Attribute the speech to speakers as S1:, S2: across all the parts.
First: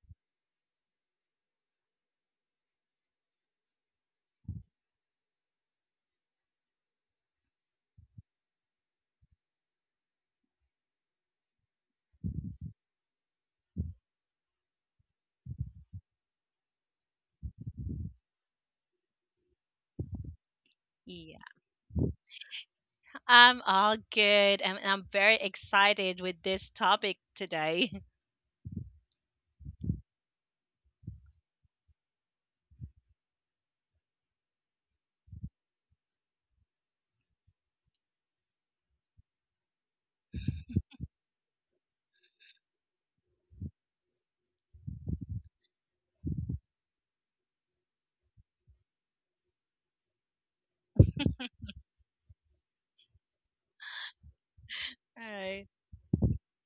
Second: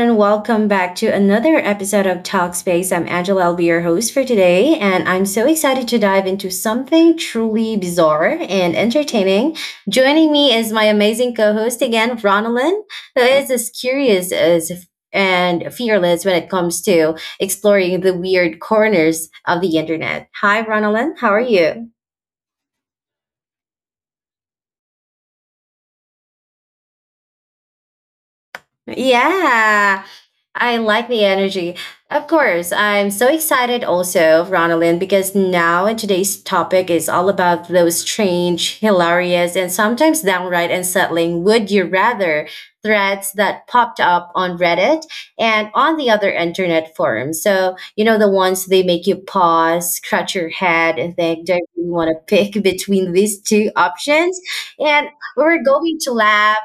S1: and welcome back to another episode of Talkspace. I'm Angela. I'll be your host for today, and I'm so excited to dive into something truly bizarre and entertaining. Joining me is my amazing co host again, Ronalyn, who is as and fearless when it comes to exploring the weird corners of the internet. Hi, Ronalyn. How
S2: Yeah,
S1: are you?
S2: I'm all good. And I'm very excited with this topic today.
S1: Yeah, I like the energy. Of course, I'm so excited also, Ronalyn, because now in today's topic is all about those strange, hilarious, and sometimes downright unsettling would you rather threads that popped up on Reddit and on the other internet forums. So, you know, the ones they make you pause, scratch your head, and think, do I really want to pick between these two options? And
S2: All
S1: we're
S2: right,
S1: going to laugh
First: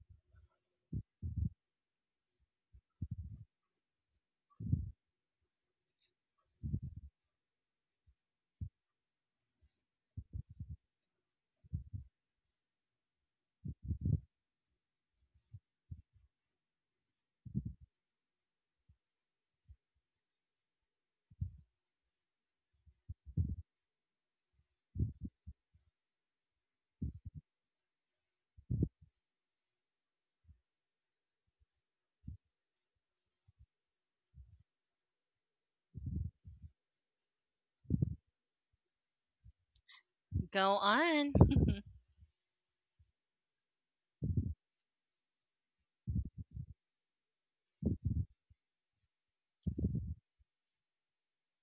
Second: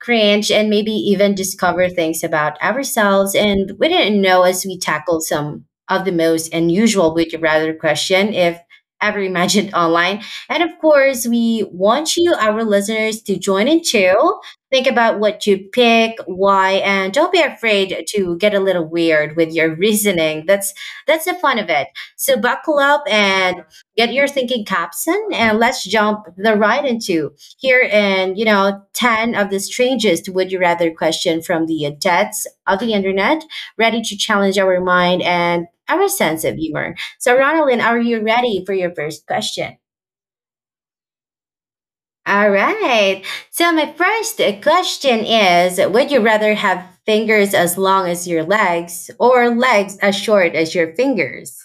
S1: cringe, and maybe even discover things about ourselves and we didn't know as we tackled some of the most unusual would you rather question if ever imagined online. And of course, we want you, our listeners, to join in too. Think about what you pick, why, and don't be afraid to get a little weird with your reasoning. That's the fun of it. So buckle up and get your thinking caps in, and let's jump the right into here in, you know, 10 of the strangest would you rather question from the depths of the internet, ready to challenge our mind and our sense of humor. So, Ronaldin, are you ready for your first question?
S2: go on.
S1: All right. So, my first question is, would you rather have fingers as long as your legs or legs as short as your fingers?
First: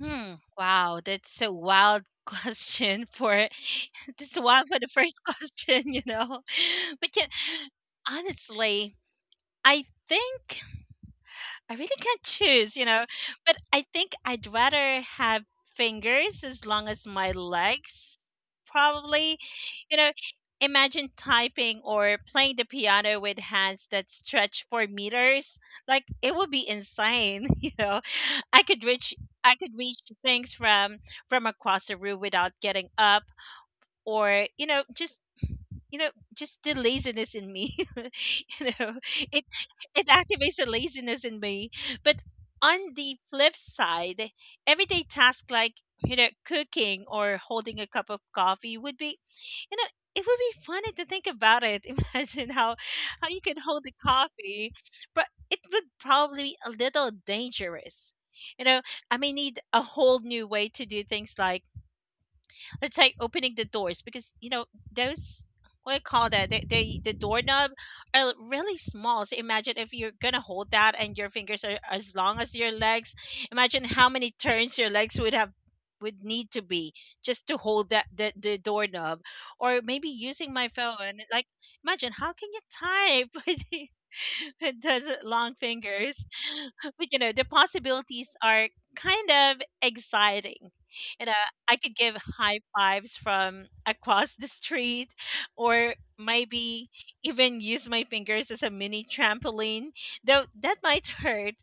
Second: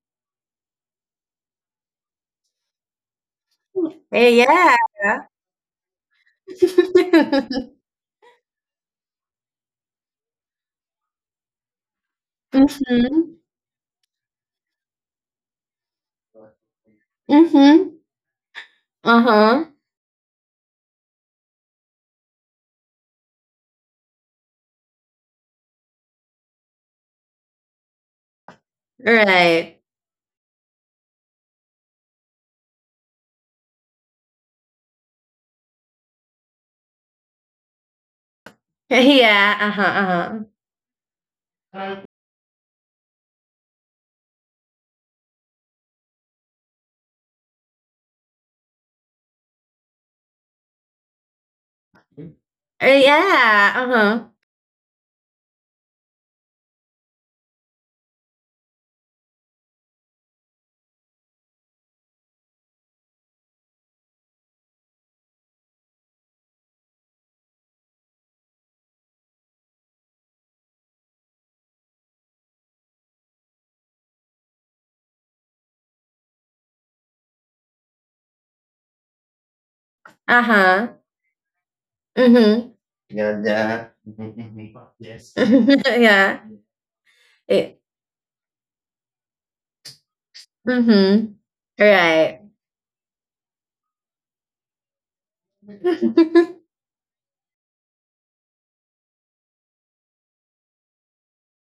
S2: Hmm. Wow, that's a wild question for this wild
S1: Yeah.
S2: for the first question, But yeah, honestly, I think I really can't choose, you know,
S1: Mm-hmm.
S2: but I think I'd rather have fingers as long as my
S1: Mm-hmm.
S2: legs, probably.
S1: Uh-huh.
S2: You know, imagine typing or playing the piano with hands that stretch for meters. Like it would be insane, you know. I could reach I could
S1: Right.
S2: reach things from across the room without getting up or, you know, just just the laziness in me you know. it
S1: Yeah, uh-huh,
S2: it
S1: uh-huh.
S2: activates the laziness in me,
S1: Uh,
S2: but on the flip side, everyday tasks like, cooking or holding a cup of coffee would be, you know it would be funny to think about it. Imagine how, you can
S1: yeah,
S2: hold the
S1: uh-huh.
S2: coffee, but it would probably be a little dangerous. You know, I may need a whole new way to do things, like it's like opening the doors, because you know those, what do you call that? They, the doorknob are really small. So imagine if you're gonna hold that and your fingers are as long as your legs. Imagine how many turns your legs would have would need to be just to hold that, the doorknob, or maybe using my
S1: Uh-huh.
S2: phone. Like, imagine how can you
S1: Mm-hmm.
S2: type with the, with those long fingers.
S1: Yeah.
S2: But you know the
S1: It,
S2: possibilities are kind of exciting. You
S1: mm-hmm.
S2: know, I could give
S1: Right.
S2: high fives from across the street, or maybe even use my fingers as a mini trampoline, though that might hurt.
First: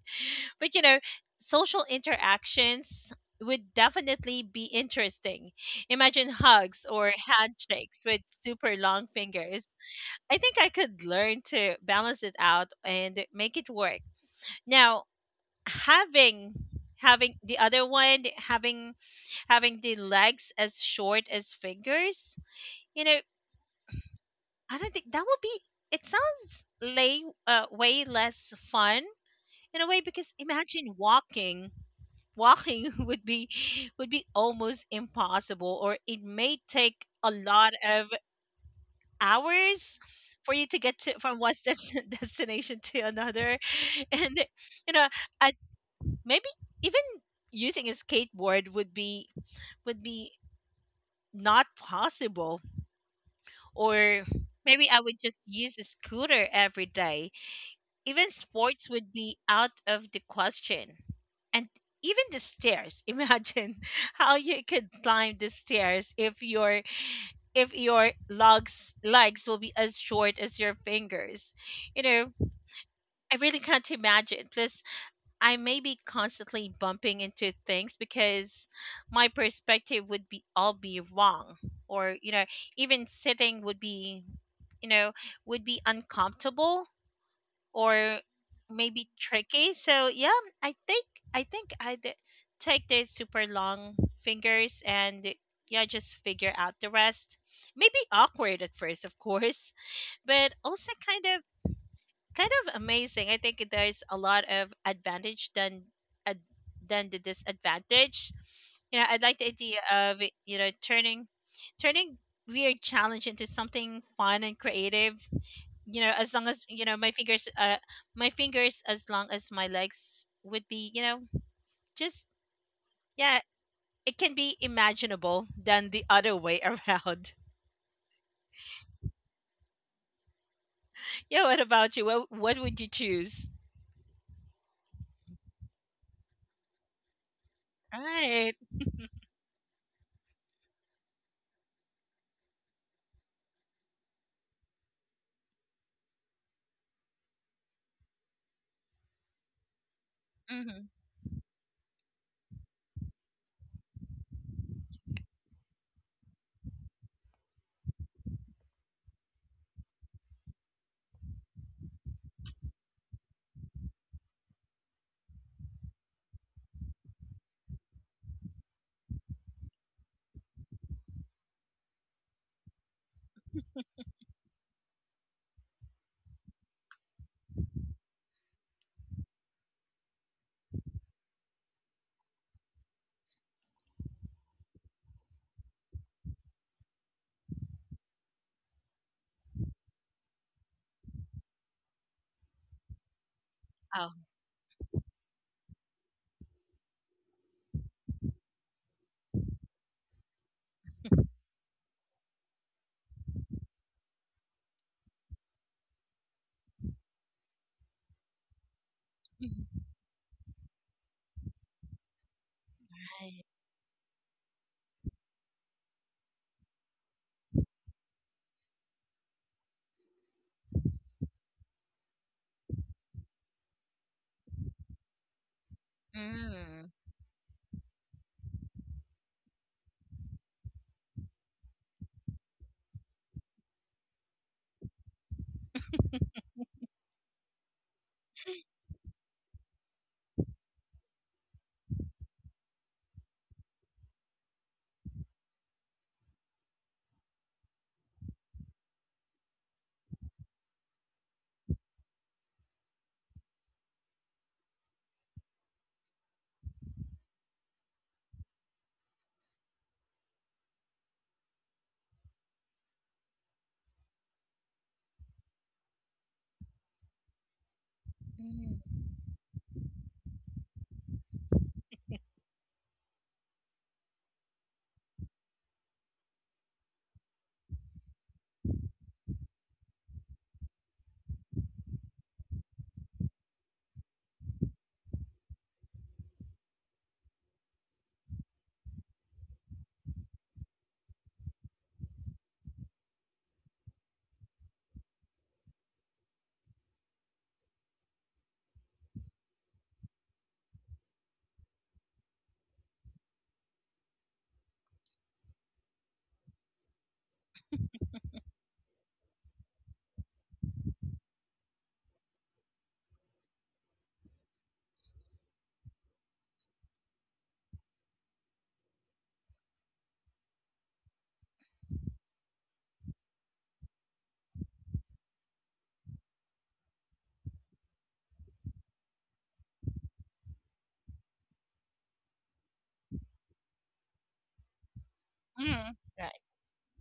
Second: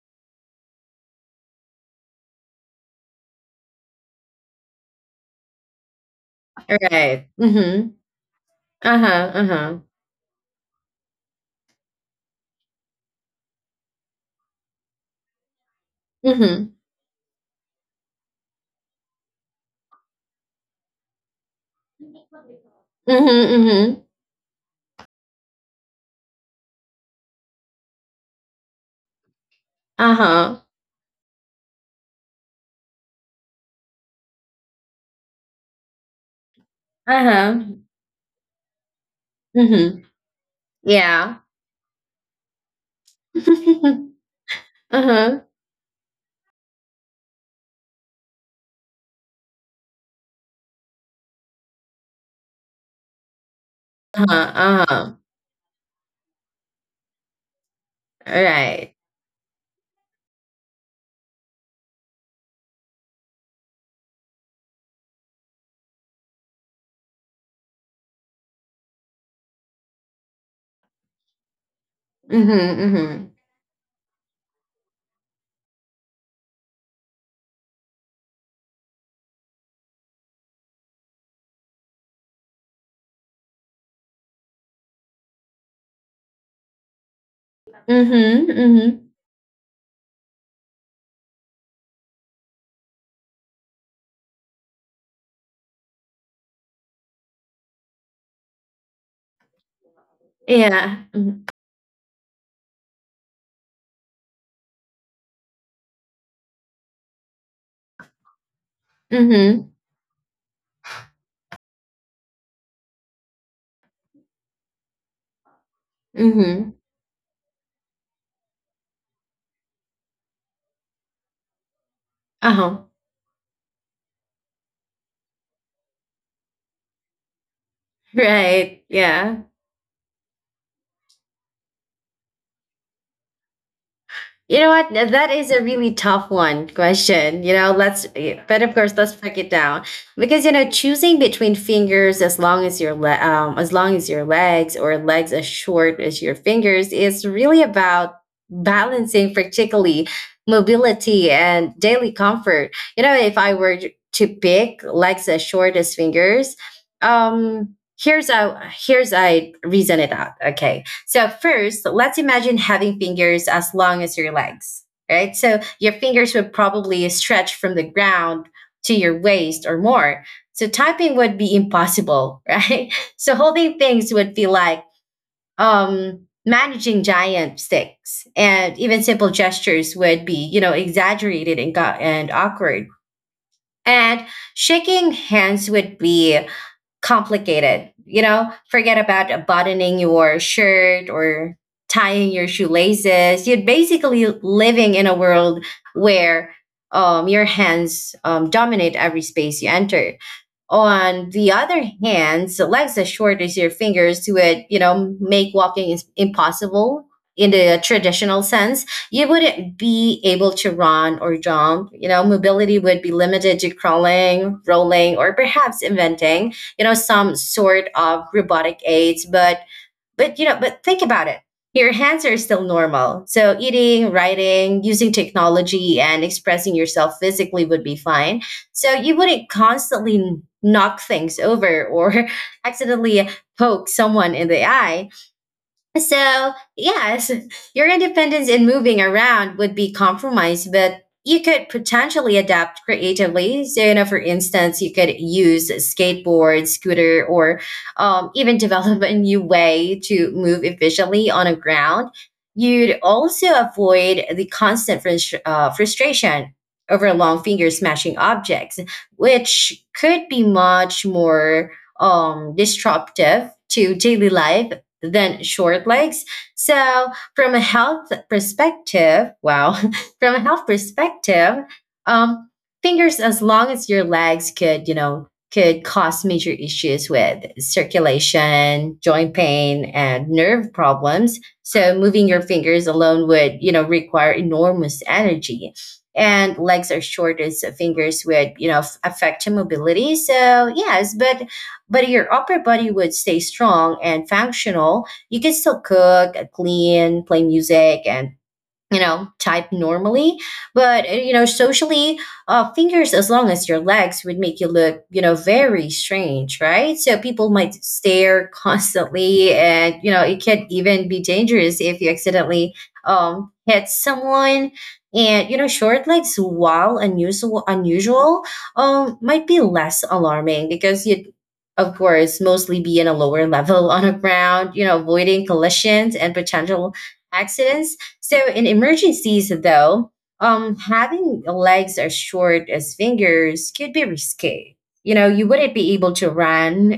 S2: But you know, social interactions would definitely be interesting. Imagine hugs or
S1: Right. Mm-hmm.
S2: handshakes with super long
S1: Uh-huh,
S2: fingers.
S1: uh-huh.
S2: I think I could learn to balance it out and make it work. Now, having
S1: Mm-hmm.
S2: having the other one having having the legs as short as fingers, you know,
S1: Mm-hmm, mm-hmm.
S2: I don't think that would be, it sounds lay way less fun in a way, because
S1: Uh-huh.
S2: imagine walking. Walking would be, would be almost impossible, or it may take a lot
S1: Uh-huh.
S2: of hours
S1: Mm-hmm.
S2: for you to get to
S1: Yeah.
S2: from destination to another. And you know,
S1: Uh-huh.
S2: maybe even using a skateboard would be, would be not possible,
S1: Uh-huh,
S2: or maybe I
S1: uh-huh.
S2: would just use a scooter every day. Even sports
S1: Right.
S2: would be out of the question. And even the stairs, imagine how you could climb the stairs if your, if your legs will be as short as your fingers. You know,
S1: Mm-hmm, mm-hmm.
S2: I really can't imagine. Plus, I may be constantly bumping into things because my perspective would be all be wrong. Or, you know, even sitting would be, you know, would be uncomfortable or
S1: Mm-hmm, mm-hmm.
S2: maybe tricky. So yeah, I think I think I'd take the super long fingers and yeah, just figure out the rest. Maybe awkward at first, of course, but also
S1: Yeah. Mm-hmm.
S2: kind of amazing. I think there's a lot of advantage than ad, than the disadvantage. You know, I like the idea of, you know, turning weird challenge into something fun and creative. You know, as long as,
S1: Mm-hmm.
S2: you know, my fingers, as long as my legs would be, you know, just
S1: Uh-huh.
S2: yeah. It can be imaginable than the other way around.
S1: Right. Yeah.
S2: Yeah, what about you? What would you choose?
S1: You know what? That is a really tough one question. You know, let's,
S2: Right.
S1: but of course, let's break it down because you know, choosing between fingers as long as your legs or legs as short as your fingers is really about balancing, particularly
S2: Mm-hmm.
S1: mobility and daily comfort. You know, if I were to pick legs as short as fingers, um, here's a here's I reason it out. Okay, so first, let's imagine having fingers as long as your legs, right? So your fingers would probably stretch from the ground to your waist or more. So typing would be impossible, right? So holding things would be like managing giant sticks, and even simple gestures would be, you know, exaggerated and awkward. And shaking hands would be complicated. You know, forget about buttoning your shirt or tying your shoelaces. You're
S2: Oh.
S1: basically living in a world where your hands dominate every space you enter. On the other hand, Alexa shortens your fingers to it, you know, make walking is impossible in the traditional sense. You
S2: Mhm.
S1: wouldn't be able to run or jump. You know, mobility would be
S2: Right.
S1: limited to crawling, rolling, or perhaps inventing, you know, some sort of robotic aids. But you know, but think about it. Your hands are still normal. So eating, writing, using technology and expressing
S2: Mm.
S1: yourself physically would be fine. So you wouldn't constantly knock things over or accidentally poke someone in the eye, so, yes, your independence in moving around would be compromised, but you could potentially adapt creatively. So, you know, for instance, you could use a skateboard, scooter, or even develop a new way to move efficiently on a ground. You'd also avoid the constant frustration over long finger smashing objects, which could be much more disruptive to daily life than short legs. So from a health
S2: Mm.
S1: perspective, wow, from a health perspective, um, fingers as long as your legs could, you know, could cause major issues with circulation, joint pain, and nerve problems. So moving your fingers alone would, you know, require enormous energy. And legs are short as fingers would, you know, affect mobility. So yes, but if your upper body would stay strong and functional. You can still cook, clean, play music, and you know, type normally, but you know, socially, fingers as long as your legs would make you look, you know, very strange, right? So people might stare constantly, and you know, it can even be dangerous if you accidentally hit someone. And you know, short legs, while unusual, might be less alarming because you, of course, mostly be in a lower level on the ground, you know, avoiding collisions and potential accidents. So in emergencies, though, having legs as short as fingers could be risky. You know, you wouldn't
S2: Hmm.
S1: be able to
S2: Right.
S1: run,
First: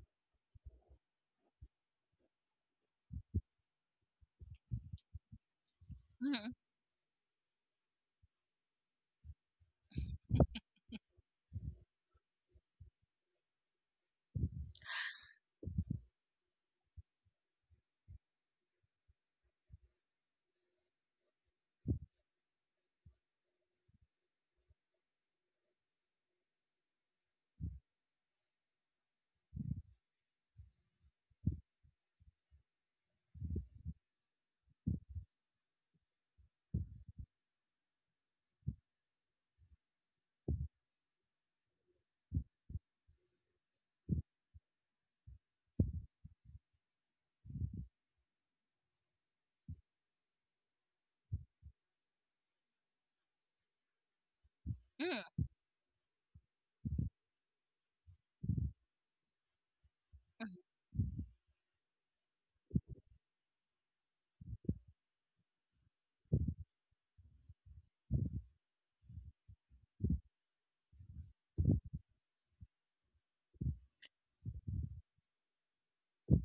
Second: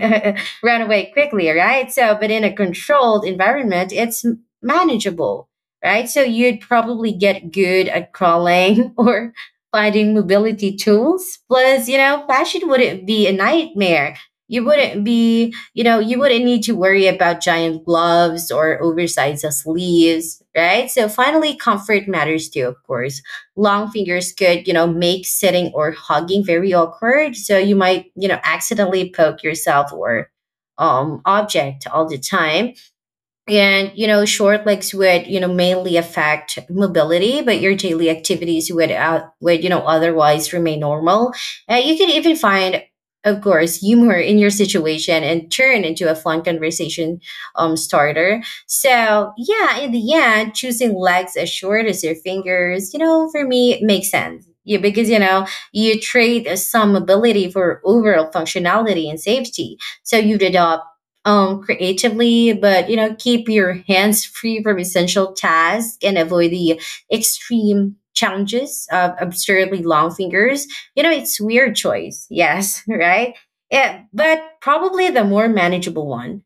S1: run away quickly, right? So, but in a controlled environment, it's manageable, right? So
S2: Hmm.
S1: you'd probably get good at crawling or finding mobility tools. Plus, you know, fashion wouldn't be a nightmare. You wouldn't be you know, you wouldn't need to worry about giant gloves or oversized sleeves, right? So finally, comfort matters too, of course. Long fingers could, you know, make sitting or hugging very awkward. So you might, you know, accidentally poke yourself or object all the time. And, you know, short legs would, you know, mainly affect mobility, but your daily activities would, would, you know, otherwise remain normal. You can even find, of course, humor in your situation and turn into a fun conversation starter. So, yeah, in the end, choosing legs as short as your fingers, you know, for me, it makes sense. Yeah, because, you
S2: Hmm.
S1: know, you trade some mobility for overall functionality and safety. So you'd adopt creatively, but you know, keep your hands free from essential tasks and avoid the extreme challenges of absurdly long fingers. You know, it's weird choice, yes, right? Yeah, but probably the more manageable one.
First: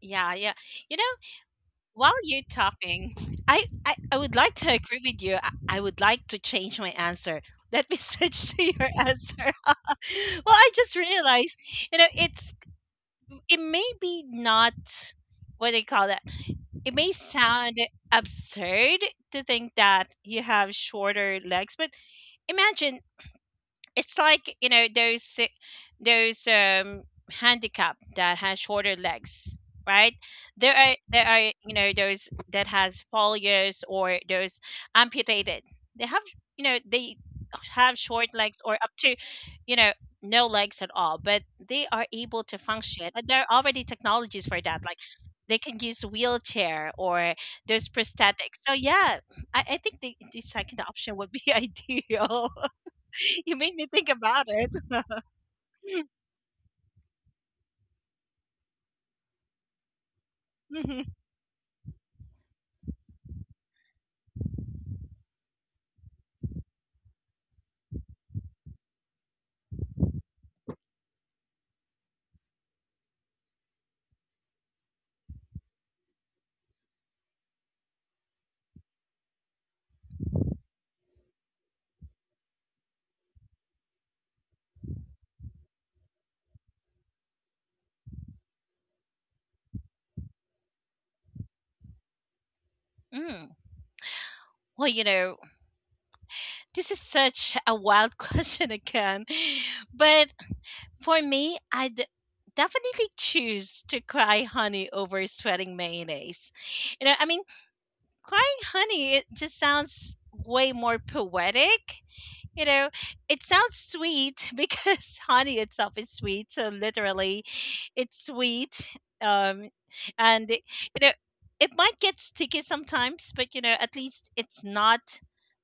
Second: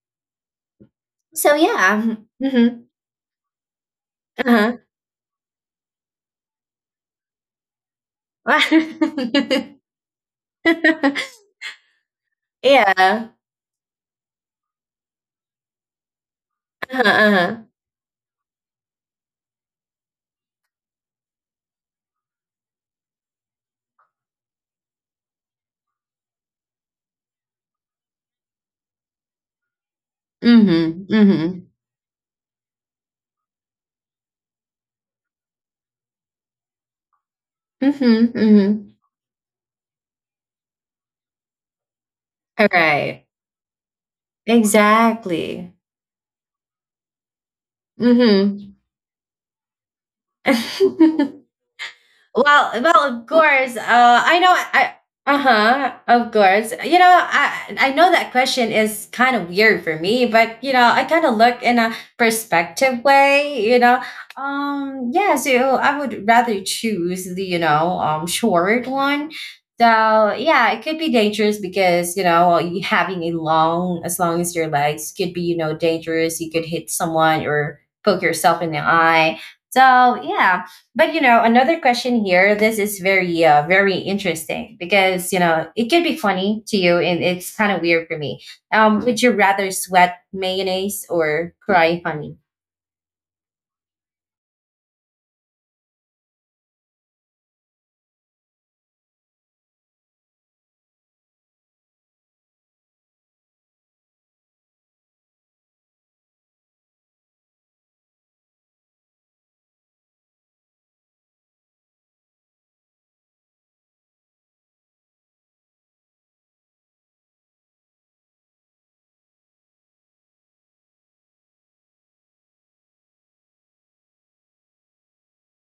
S2: Yeah, yeah. You know,
S1: So
S2: while
S1: yeah,
S2: you're
S1: mm-hmm,
S2: talking, I would like to
S1: uh-huh.
S2: agree with you. I would like to change my answer. Let me switch to your answer. Well, I just realized, you know, it's,
S1: Yeah,
S2: it may be not what they call that. It
S1: uh-huh,
S2: may
S1: uh-huh.
S2: sound absurd to think that you have shorter legs, but imagine, it's like you know those those um handicap that has shorter legs, right? there are
S1: Mm-hmm,
S2: there are
S1: mm-hmm,
S2: you know those that has polio or those amputated. They have, you know, they have short
S1: mm-hmm,
S2: legs
S1: mm-hmm.
S2: or up to, you know, no legs at all, but they are able to
S1: All
S2: function,
S1: right,
S2: and there are already technologies for that, like they
S1: exactly.
S2: can use wheelchair or those prosthetics.
S1: Mm-hmm.
S2: So yeah, I think the second option would be ideal.
S1: Well, well, of
S2: You made
S1: course.
S2: me think
S1: I
S2: about
S1: know.
S2: it.
S1: I uh huh. Of course. You know, I know that question is kind of weird for me, but you know, I
S2: Mhm.
S1: kind of look in a perspective way. You know, yeah. So I would rather choose the, you know, um, short one. So yeah, it could be dangerous because you know you having a long as your legs could be, you know, dangerous. You could hit someone or poke yourself in the eye. So yeah, but you know, another question here. This is very interesting because you know it can be funny to you, and it's kind of weird for me. Would you rather sweat mayonnaise or cry honey?
S2: Mm. Well, you know, this is such a wild question again. But for me, I'd definitely choose to cry honey over sweating mayonnaise. You know, I mean, crying honey, it just sounds way more poetic. You know, it sounds sweet because honey itself is sweet. So literally, it's sweet. Um, and it, you know, it might get sticky sometimes, but you know, at least it's not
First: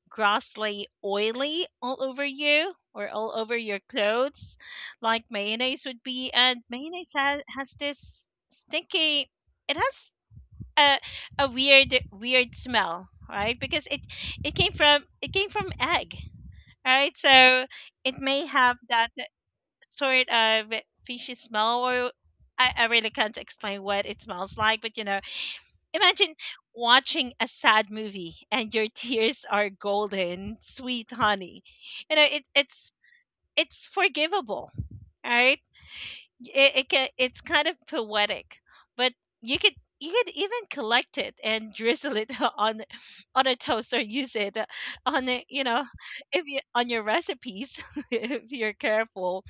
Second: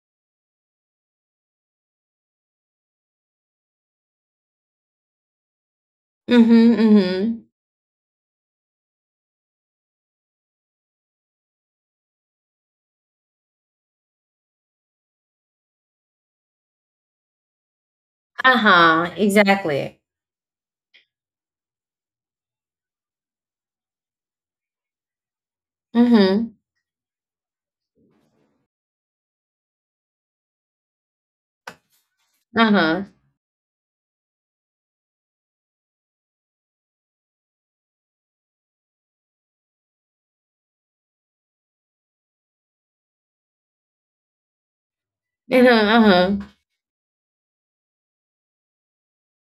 S2: grossly oily all over you or all over your clothes, like mayonnaise would be. And
S1: Mm-hmm.
S2: mayonnaise has
S1: Mm-hmm.
S2: has this stinky. It has a weird smell, right? Because it came from egg. All right, so it may
S1: Uh
S2: have that
S1: huh. Exactly.
S2: sort of fishy smell, or I really can't explain what it smells like. But you know, imagine
S1: Mm-hmm.
S2: watching a sad movie and your tears are golden, sweet honey. You know,
S1: Uh
S2: it's
S1: huh.
S2: forgivable, right? It's kind of poetic, but you could, you could even collect it and drizzle it on on a toast, or use it on a, you know,
S1: Uh huh.
S2: if you on your recipes if you're careful.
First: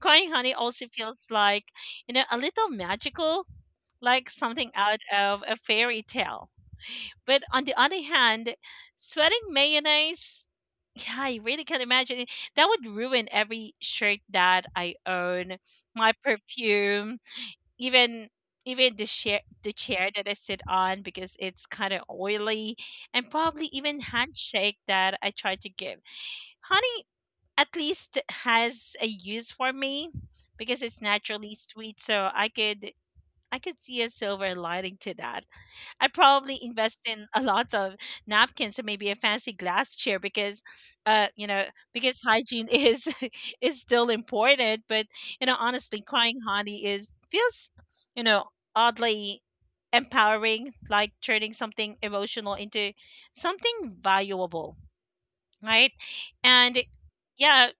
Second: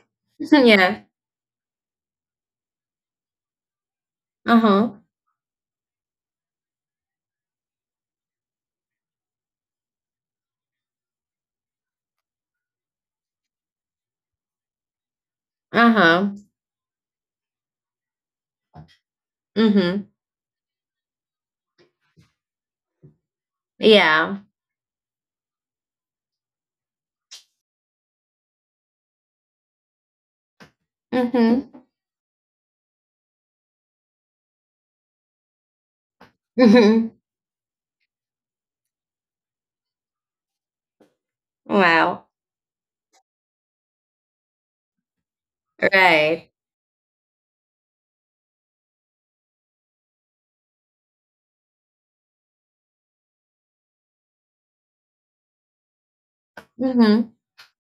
S2: Crying honey also
S1: Yeah.
S2: feels like, you know, a little magical, like
S1: Uh
S2: something
S1: huh.
S2: out of a fairy tale. But on the other hand, sweating mayonnaise, yeah, I really can't imagine it. That would ruin every shirt that I own,
S1: Uh
S2: my
S1: huh.
S2: perfume, even, the chair,
S1: Mm-hmm.
S2: that I sit on, because it's kind of oily, and probably even
S1: Yeah.
S2: handshake that I try to give. Honey at least has a use for me because it's naturally
S1: Mm-hmm.
S2: sweet, so I could see a silver lining to that. I probably invest
S1: Mm-hmm.
S2: in a lot of napkins and maybe a fancy glass chair because, you know, because
S1: Wow.
S2: hygiene is is still important. But you know, honestly, crying
S1: Right.
S2: honey is feels, you know, oddly empowering, like turning something emotional into something valuable, right? And
S1: Mm-hmm.
S2: yeah,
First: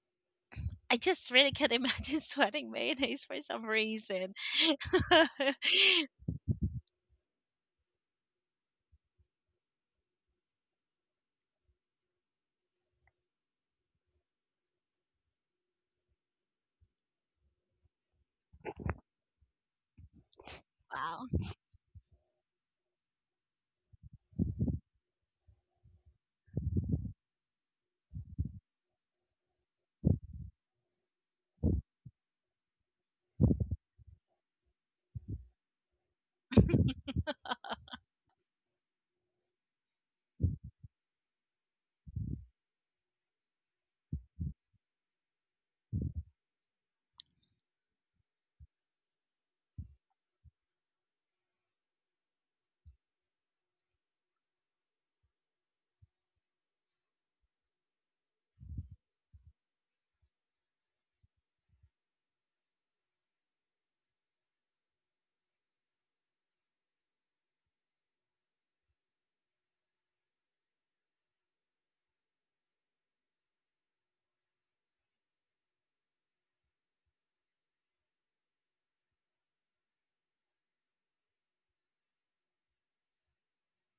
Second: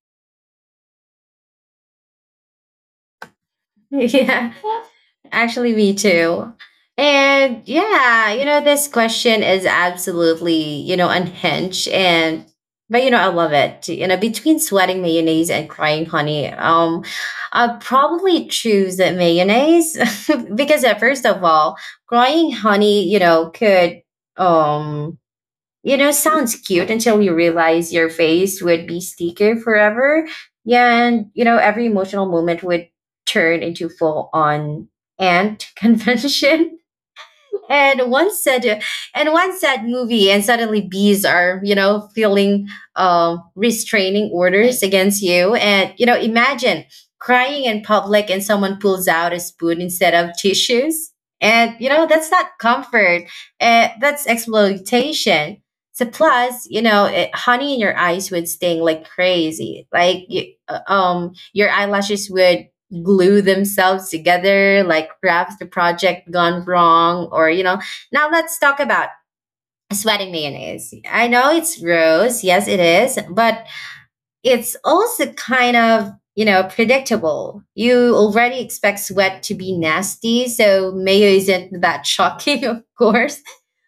S2: I just really can't imagine sweating mayonnaise for some reason.
S1: Yeah. Actually, me too. And yeah, you know, this question is absolutely, you know, unhinged. And, but, you know, I love it. You know, between sweating mayonnaise and crying honey, I'll probably choose the mayonnaise because, first
S2: Wow,
S1: of all, crying honey, you know, um, you know, sounds cute until you realize your face would be sticker forever. Yeah, and you know, every emotional moment would turn into full on ant convention and one said and one sad movie and suddenly bees are, you know, feeling restraining orders against you, and you know, imagine crying in public and someone pulls out a spoon instead of tissues, and you know, that's not comfort, that's exploitation. So plus, you know, it, honey in your eyes would sting like crazy, like you, your eyelashes would glue themselves together, like perhaps the project gone wrong, or you know. Now let's talk about sweating mayonnaise. I know it's gross, yes, it is, but it's also kind of you know predictable. You already expect sweat to be nasty, so mayo isn't that shocking, of course.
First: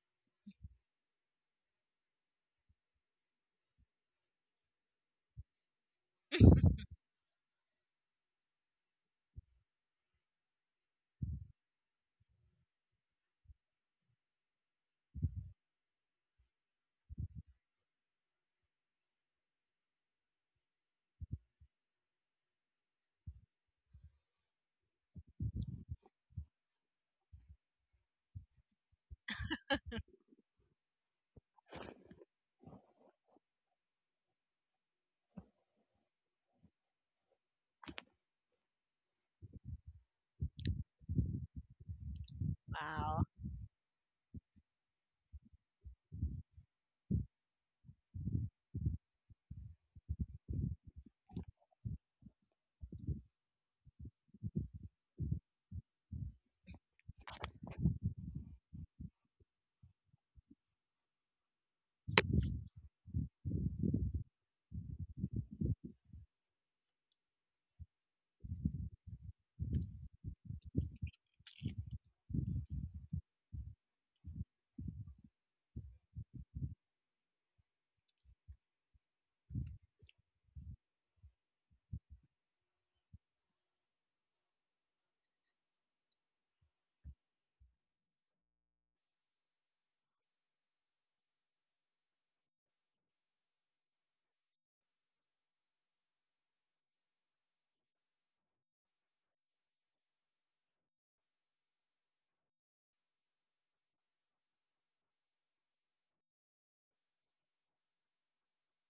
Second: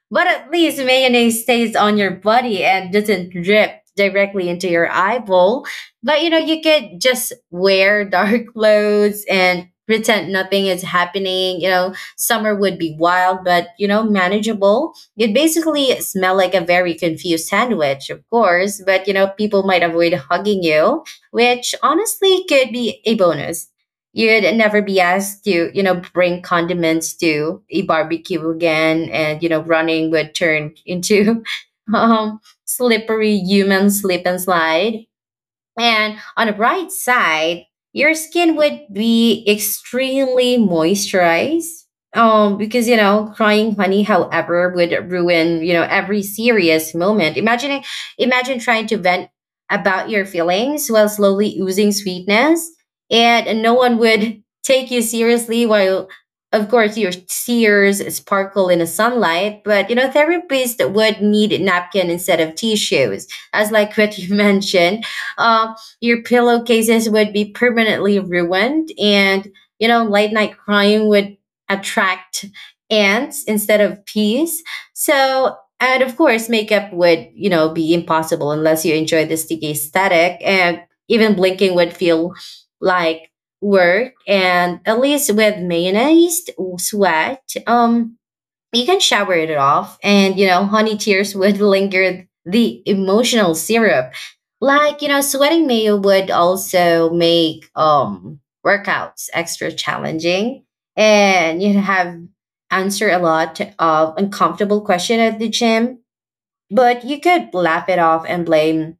S1: But at least mayonnaise stays on your body and doesn't drip directly into your eyeball. But you know, you could just wear dark clothes and pretend nothing is happening. You know, summer would be wild, but you know, manageable. You'd basically smell like a very confused sandwich, of course, but you know, people might avoid hugging you, which honestly could be a bonus. You'd never be asked to, you know, bring condiments to a barbecue again, and you know, running would turn into um, slippery human slip and slide. And on the bright side, your skin would be extremely moisturized. Because you know,
S2: wow,
S1: crying honey, however, would ruin, you know, every serious moment. Imagine trying to vent about your feelings while slowly oozing sweetness. And no one would take you seriously while, of course, your tears sparkle in the sunlight. But you know, therapists would need napkin instead of tissues as like what you mentioned. uh, your pillowcases would be permanently ruined. You know, late night crying would attract ants instead of peas. So, and of course, makeup would, you know, be impossible unless you enjoy the sticky aesthetic. And even blinking would feel like work. And at least with mayonnaise, sweat, you can shower it off, and you know honey tears would linger the emotional syrup. Like, you know, sweating mayo would also make workouts extra challenging, and you have answer a lot of uncomfortable question at the gym, but you could laugh it off and blame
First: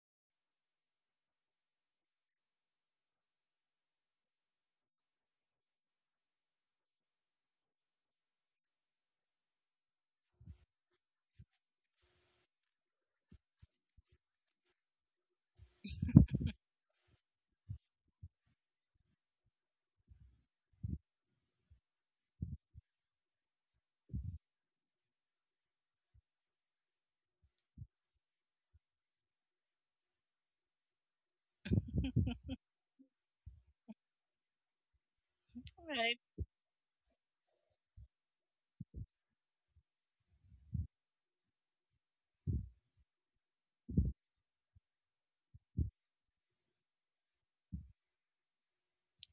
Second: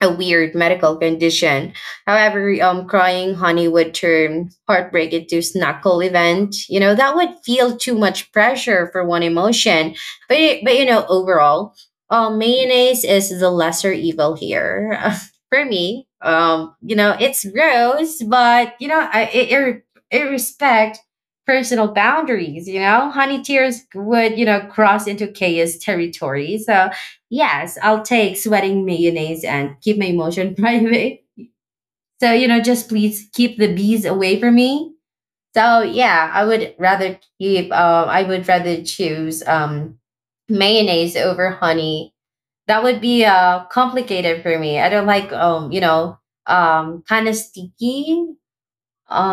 S1: a weird medical condition. However, crying honey would turn heartbreak into snackle event. You know, that would feel too much pressure for one emotion. But you know, overall, mayonnaise is the lesser evil here. For me, you know, it's gross, but, you know, it respect personal boundaries. You know, honey tears would, you know, cross into chaos territory. So yes, I'll take sweating mayonnaise and keep my emotion private. So, you know, just please keep the bees away from me. So,
S2: right?
S1: yeah, I would rather keep, I would rather choose mayonnaise over honey. That would be complicated for me. I don't like, you know, kind of sticky.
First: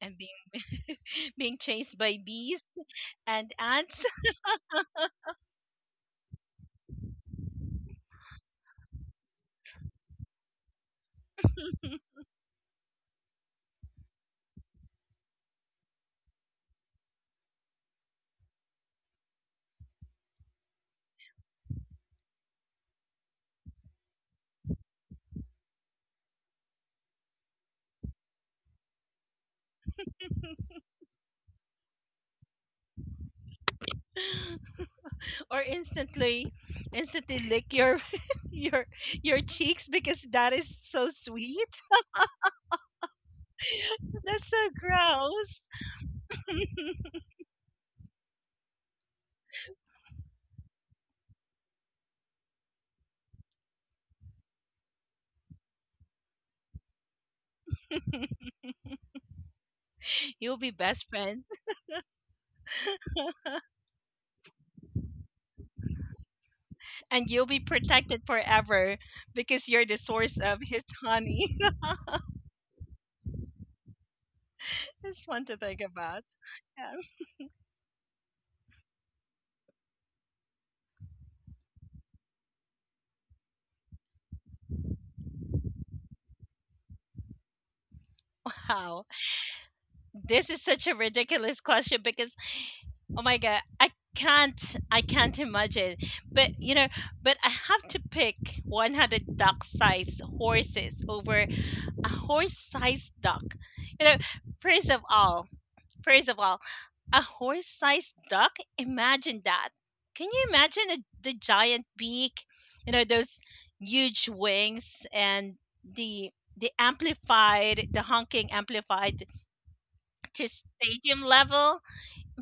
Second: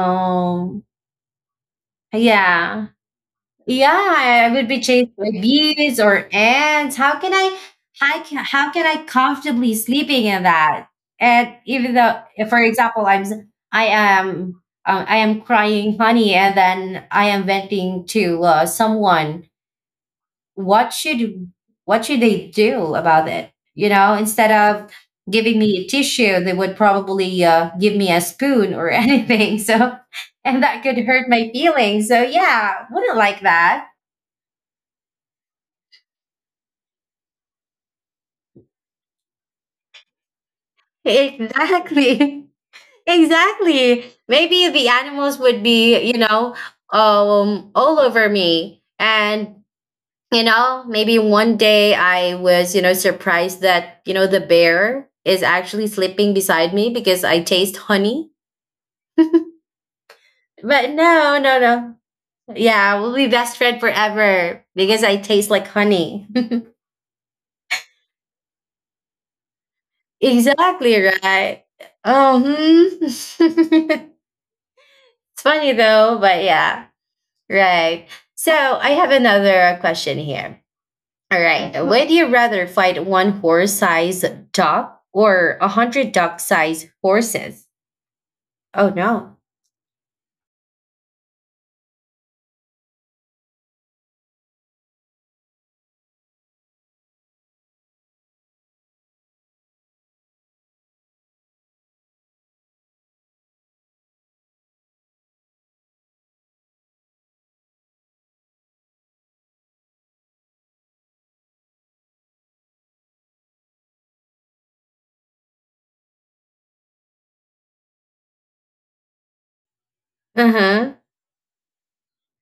S2: And being chased by bees
S1: yeah.
S2: and
S1: Yeah,
S2: ants
S1: I would be chased by bees or ants. How can I comfortably sleeping in that? And even though, if, for example, I am crying honey, and then I am venting to someone. What should, what should they do about it? You know, instead of giving me a tissue, they would probably give me a spoon or anything. So, and that could hurt my feelings. So yeah, wouldn't like that.
S2: or instantly lick your your your cheeks because that is so sweet.
S1: Exactly. Exactly.
S2: That's so
S1: Maybe the animals
S2: gross.
S1: would be, you know, all over me. And you know, maybe one day I was, you know, surprised that, you know, the bear is actually sleeping beside me because I taste honey.
S2: You'll be
S1: But
S2: best
S1: no,
S2: friends,
S1: no, no. Yeah, we'll be best friend forever because I taste like honey.
S2: and you'll be protected forever because you're the source of his
S1: Exactly,
S2: honey.
S1: right. Um, it's
S2: It's fun to
S1: funny
S2: think
S1: though,
S2: about.
S1: but yeah.
S2: Yeah.
S1: Right. So I have another question here. All right. Mhm. Would you rather fight one horse sized dog or a hundred dog sized horses? Oh
S2: Wow,
S1: no.
S2: this is such a ridiculous question because, oh my god, I can't imagine. But you know, but I have to pick 100 duck-sized horses over a horse-sized duck. You know, first of all, first of all, a horse-sized duck, imagine that. Can you imagine the giant beak, you know, those huge wings, and the the amplified, the honking amplified to
S1: Uh-huh.
S2: stadium level?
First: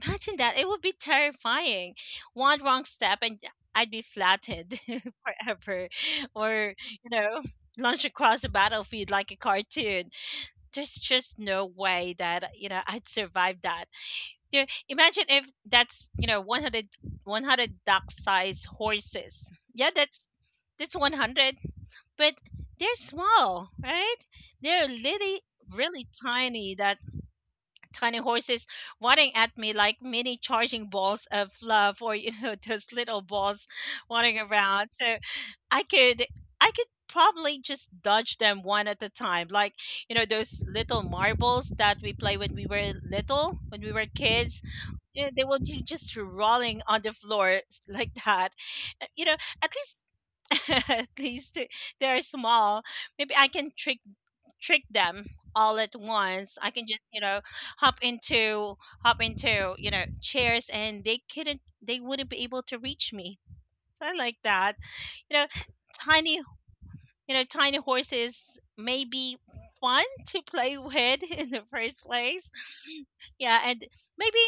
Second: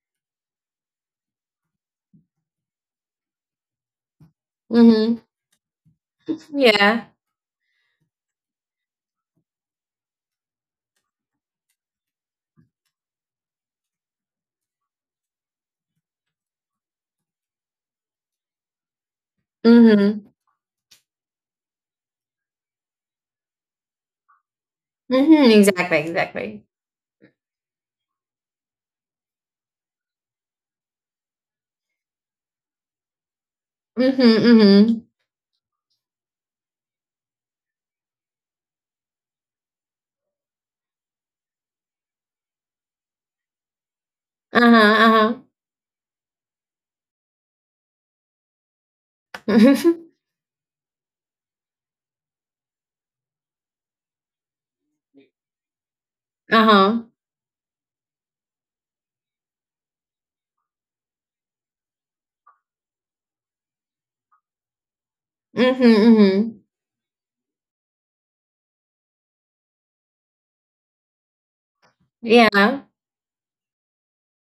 S2: Imagine that. It would be terrifying. One wrong step and I'd be flattened
S1: Mm-hmm.
S2: forever. Or,
S1: Yeah.
S2: you know, launch across the battlefield like a cartoon. There's just no way that, you know, I'd survive that. There, imagine if that's, you know, one duck-sized horses. Yeah, that's
S1: Mm-hmm.
S2: that's 100, but they're small, right? They're
S1: Mm-hmm. Exactly.
S2: really
S1: Exactly.
S2: tiny, that tiny horses wanting at me like mini charging balls of love, or you know, those little balls
S1: Mm-hmm.
S2: wanting around.
S1: Mm-hmm.
S2: So I could, I could probably just dodge them one at a time, like, you know, those little marbles that we play when we were little, when we were kids. You,
S1: Uh-huh.
S2: they will be just rolling on the floor s- like that. You know, at
S1: Uh-huh.
S2: least, at least they are small. Maybe I can trick, trick them all at once. I can just,
S1: uh-huh.
S2: you know, hop into, you know, chairs, and they wouldn't be able to reach me. So I like that. You know,
S1: Mm-hmm.
S2: tiny,
S1: Mm-hmm.
S2: you know, tiny horses may be fun to play with in the first place.
S1: Yeah.
S2: Yeah, and maybe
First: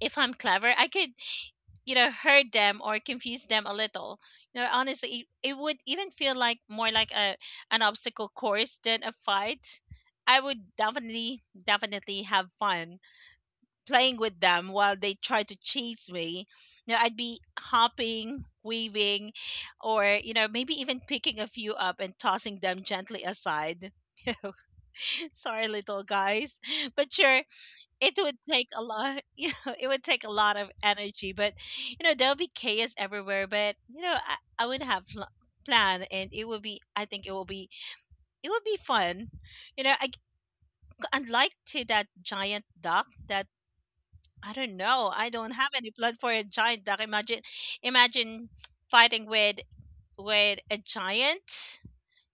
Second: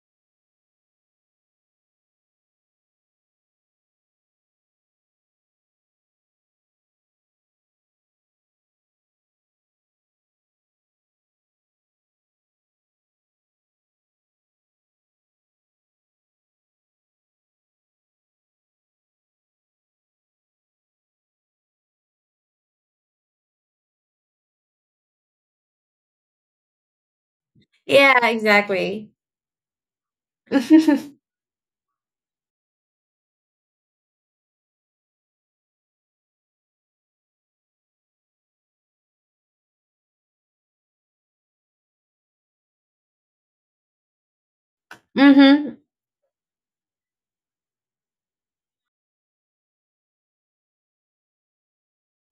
S2: if I'm clever, I could hurt them or confuse them a little. Honestly, it would even feel like more like a an obstacle course than a fight. I would definitely have fun playing with them while they try to chase me. I'd be hopping, waving, or maybe even picking a few up and tossing them gently aside. Sorry little guys, but sure, it
S1: Yeah,
S2: would take a
S1: exactly.
S2: lot. It would take a lot of
S1: mm-hmm.
S2: energy. But there'll be chaos everywhere. But I would have plan, and it would be, I think it will be, it would be fun. you know I, Unlike to that giant duck, that I don't know, I don't have
S1: Uh-huh.
S2: any blood for a giant duck. Imagine, imagine fighting with a giant,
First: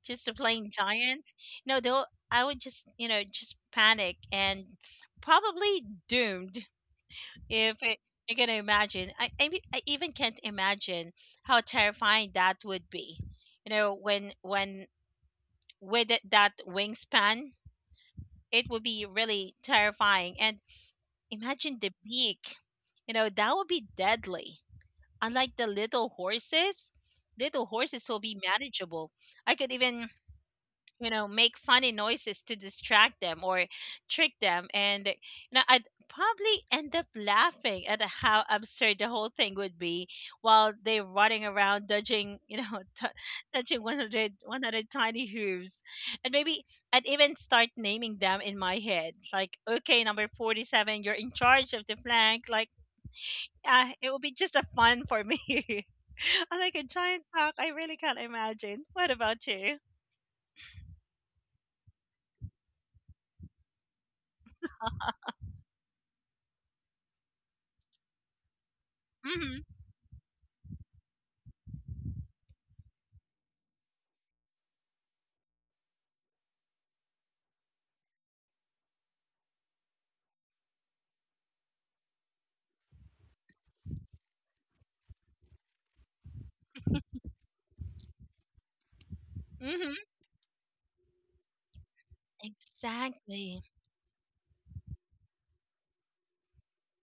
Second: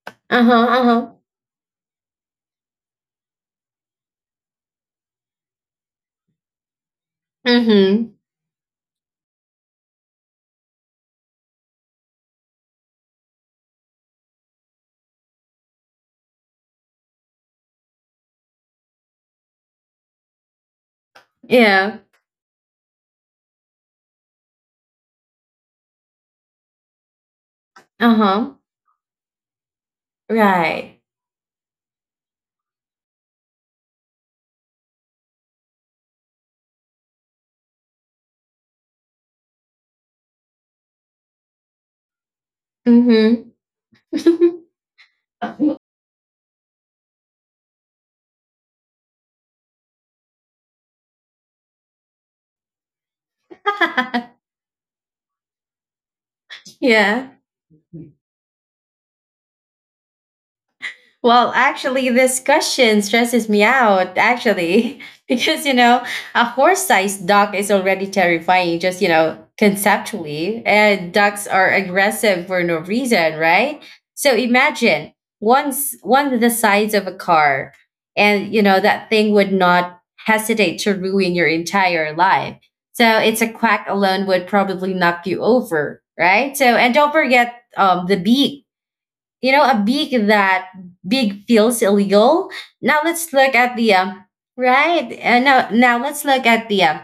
S2: just a plain
S1: Uh-huh.
S2: giant. No though, I would just just panic and probably doomed. If it,
S1: Mm-hmm.
S2: You're gonna imagine I even can't imagine how terrifying that would be. When with it, that wingspan, it would be really terrifying. And imagine the
S1: Yeah.
S2: beak. That would be deadly, unlike the little horses. Little horses will be
S1: Uh-huh.
S2: manageable. I could even
S1: Right.
S2: make funny noises to distract them or trick them. And I'd probably end up laughing at how absurd the whole thing would be while they're running around dodging,
S1: Mm-hmm.
S2: touching 100, 100 tiny hooves. And maybe I'd even start naming them in my head like, okay, number 47, you're in charge of the flank, like. Yeah, it would be just a fun for me. I like a giant
S1: yeah.
S2: cock, I really can't imagine. What about you?
S1: Well, actually, this question stresses me out, actually, because, you know, a horse sized dog is already terrifying, just, you know,
S2: Hmm.
S1: conceptually. And dogs are aggressive for no reason, right? So imagine once one the size of a car, and, you know, that thing would not hesitate to ruin your entire life. So it's a quack alone would probably knock you over, right? So, and don't forget the beak, you know, a
S2: Hmm.
S1: big that big feels illegal. Now let's look
S2: Exactly.
S1: at the right. Now let's look at the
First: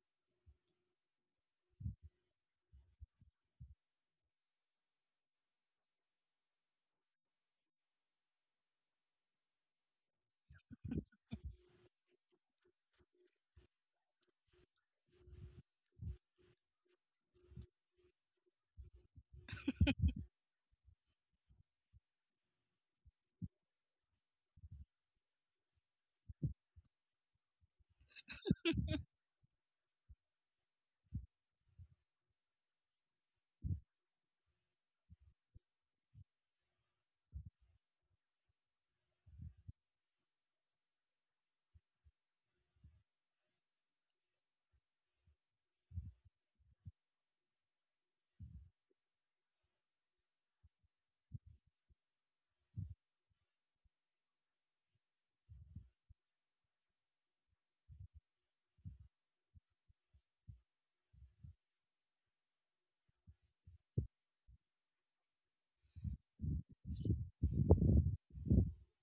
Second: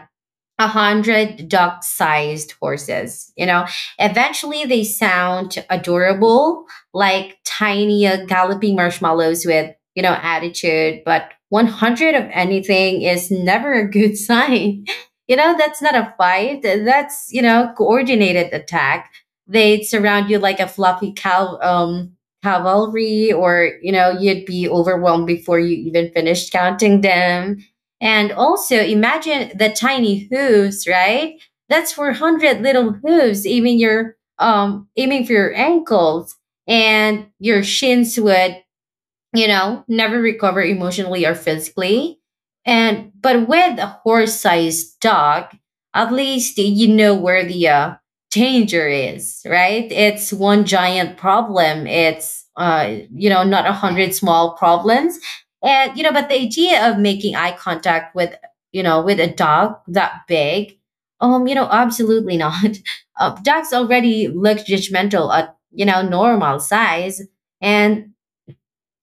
S1: a hundred dog-sized horses. You know, eventually they sound adorable, like tiny galloping marshmallows with you know attitude. But 100 of anything is never a good sign. You know, that's not a fight. That's you know coordinated attack. They'd surround you like a fluffy cow. Cavalry, or you know you'd be overwhelmed before you even finished counting them, and also imagine the tiny hooves, right? That's 400 little hooves, even your even for your ankles and your shins would, you know, never recover emotionally or physically. And but with a horse-sized dog, at least you know where the danger is, right? It's one giant problem. It's you know, not a hundred small problems. And you know, but the idea of making eye contact with, you know, with a dog that big, you know, absolutely not. Dogs already look judgmental at you know normal size. And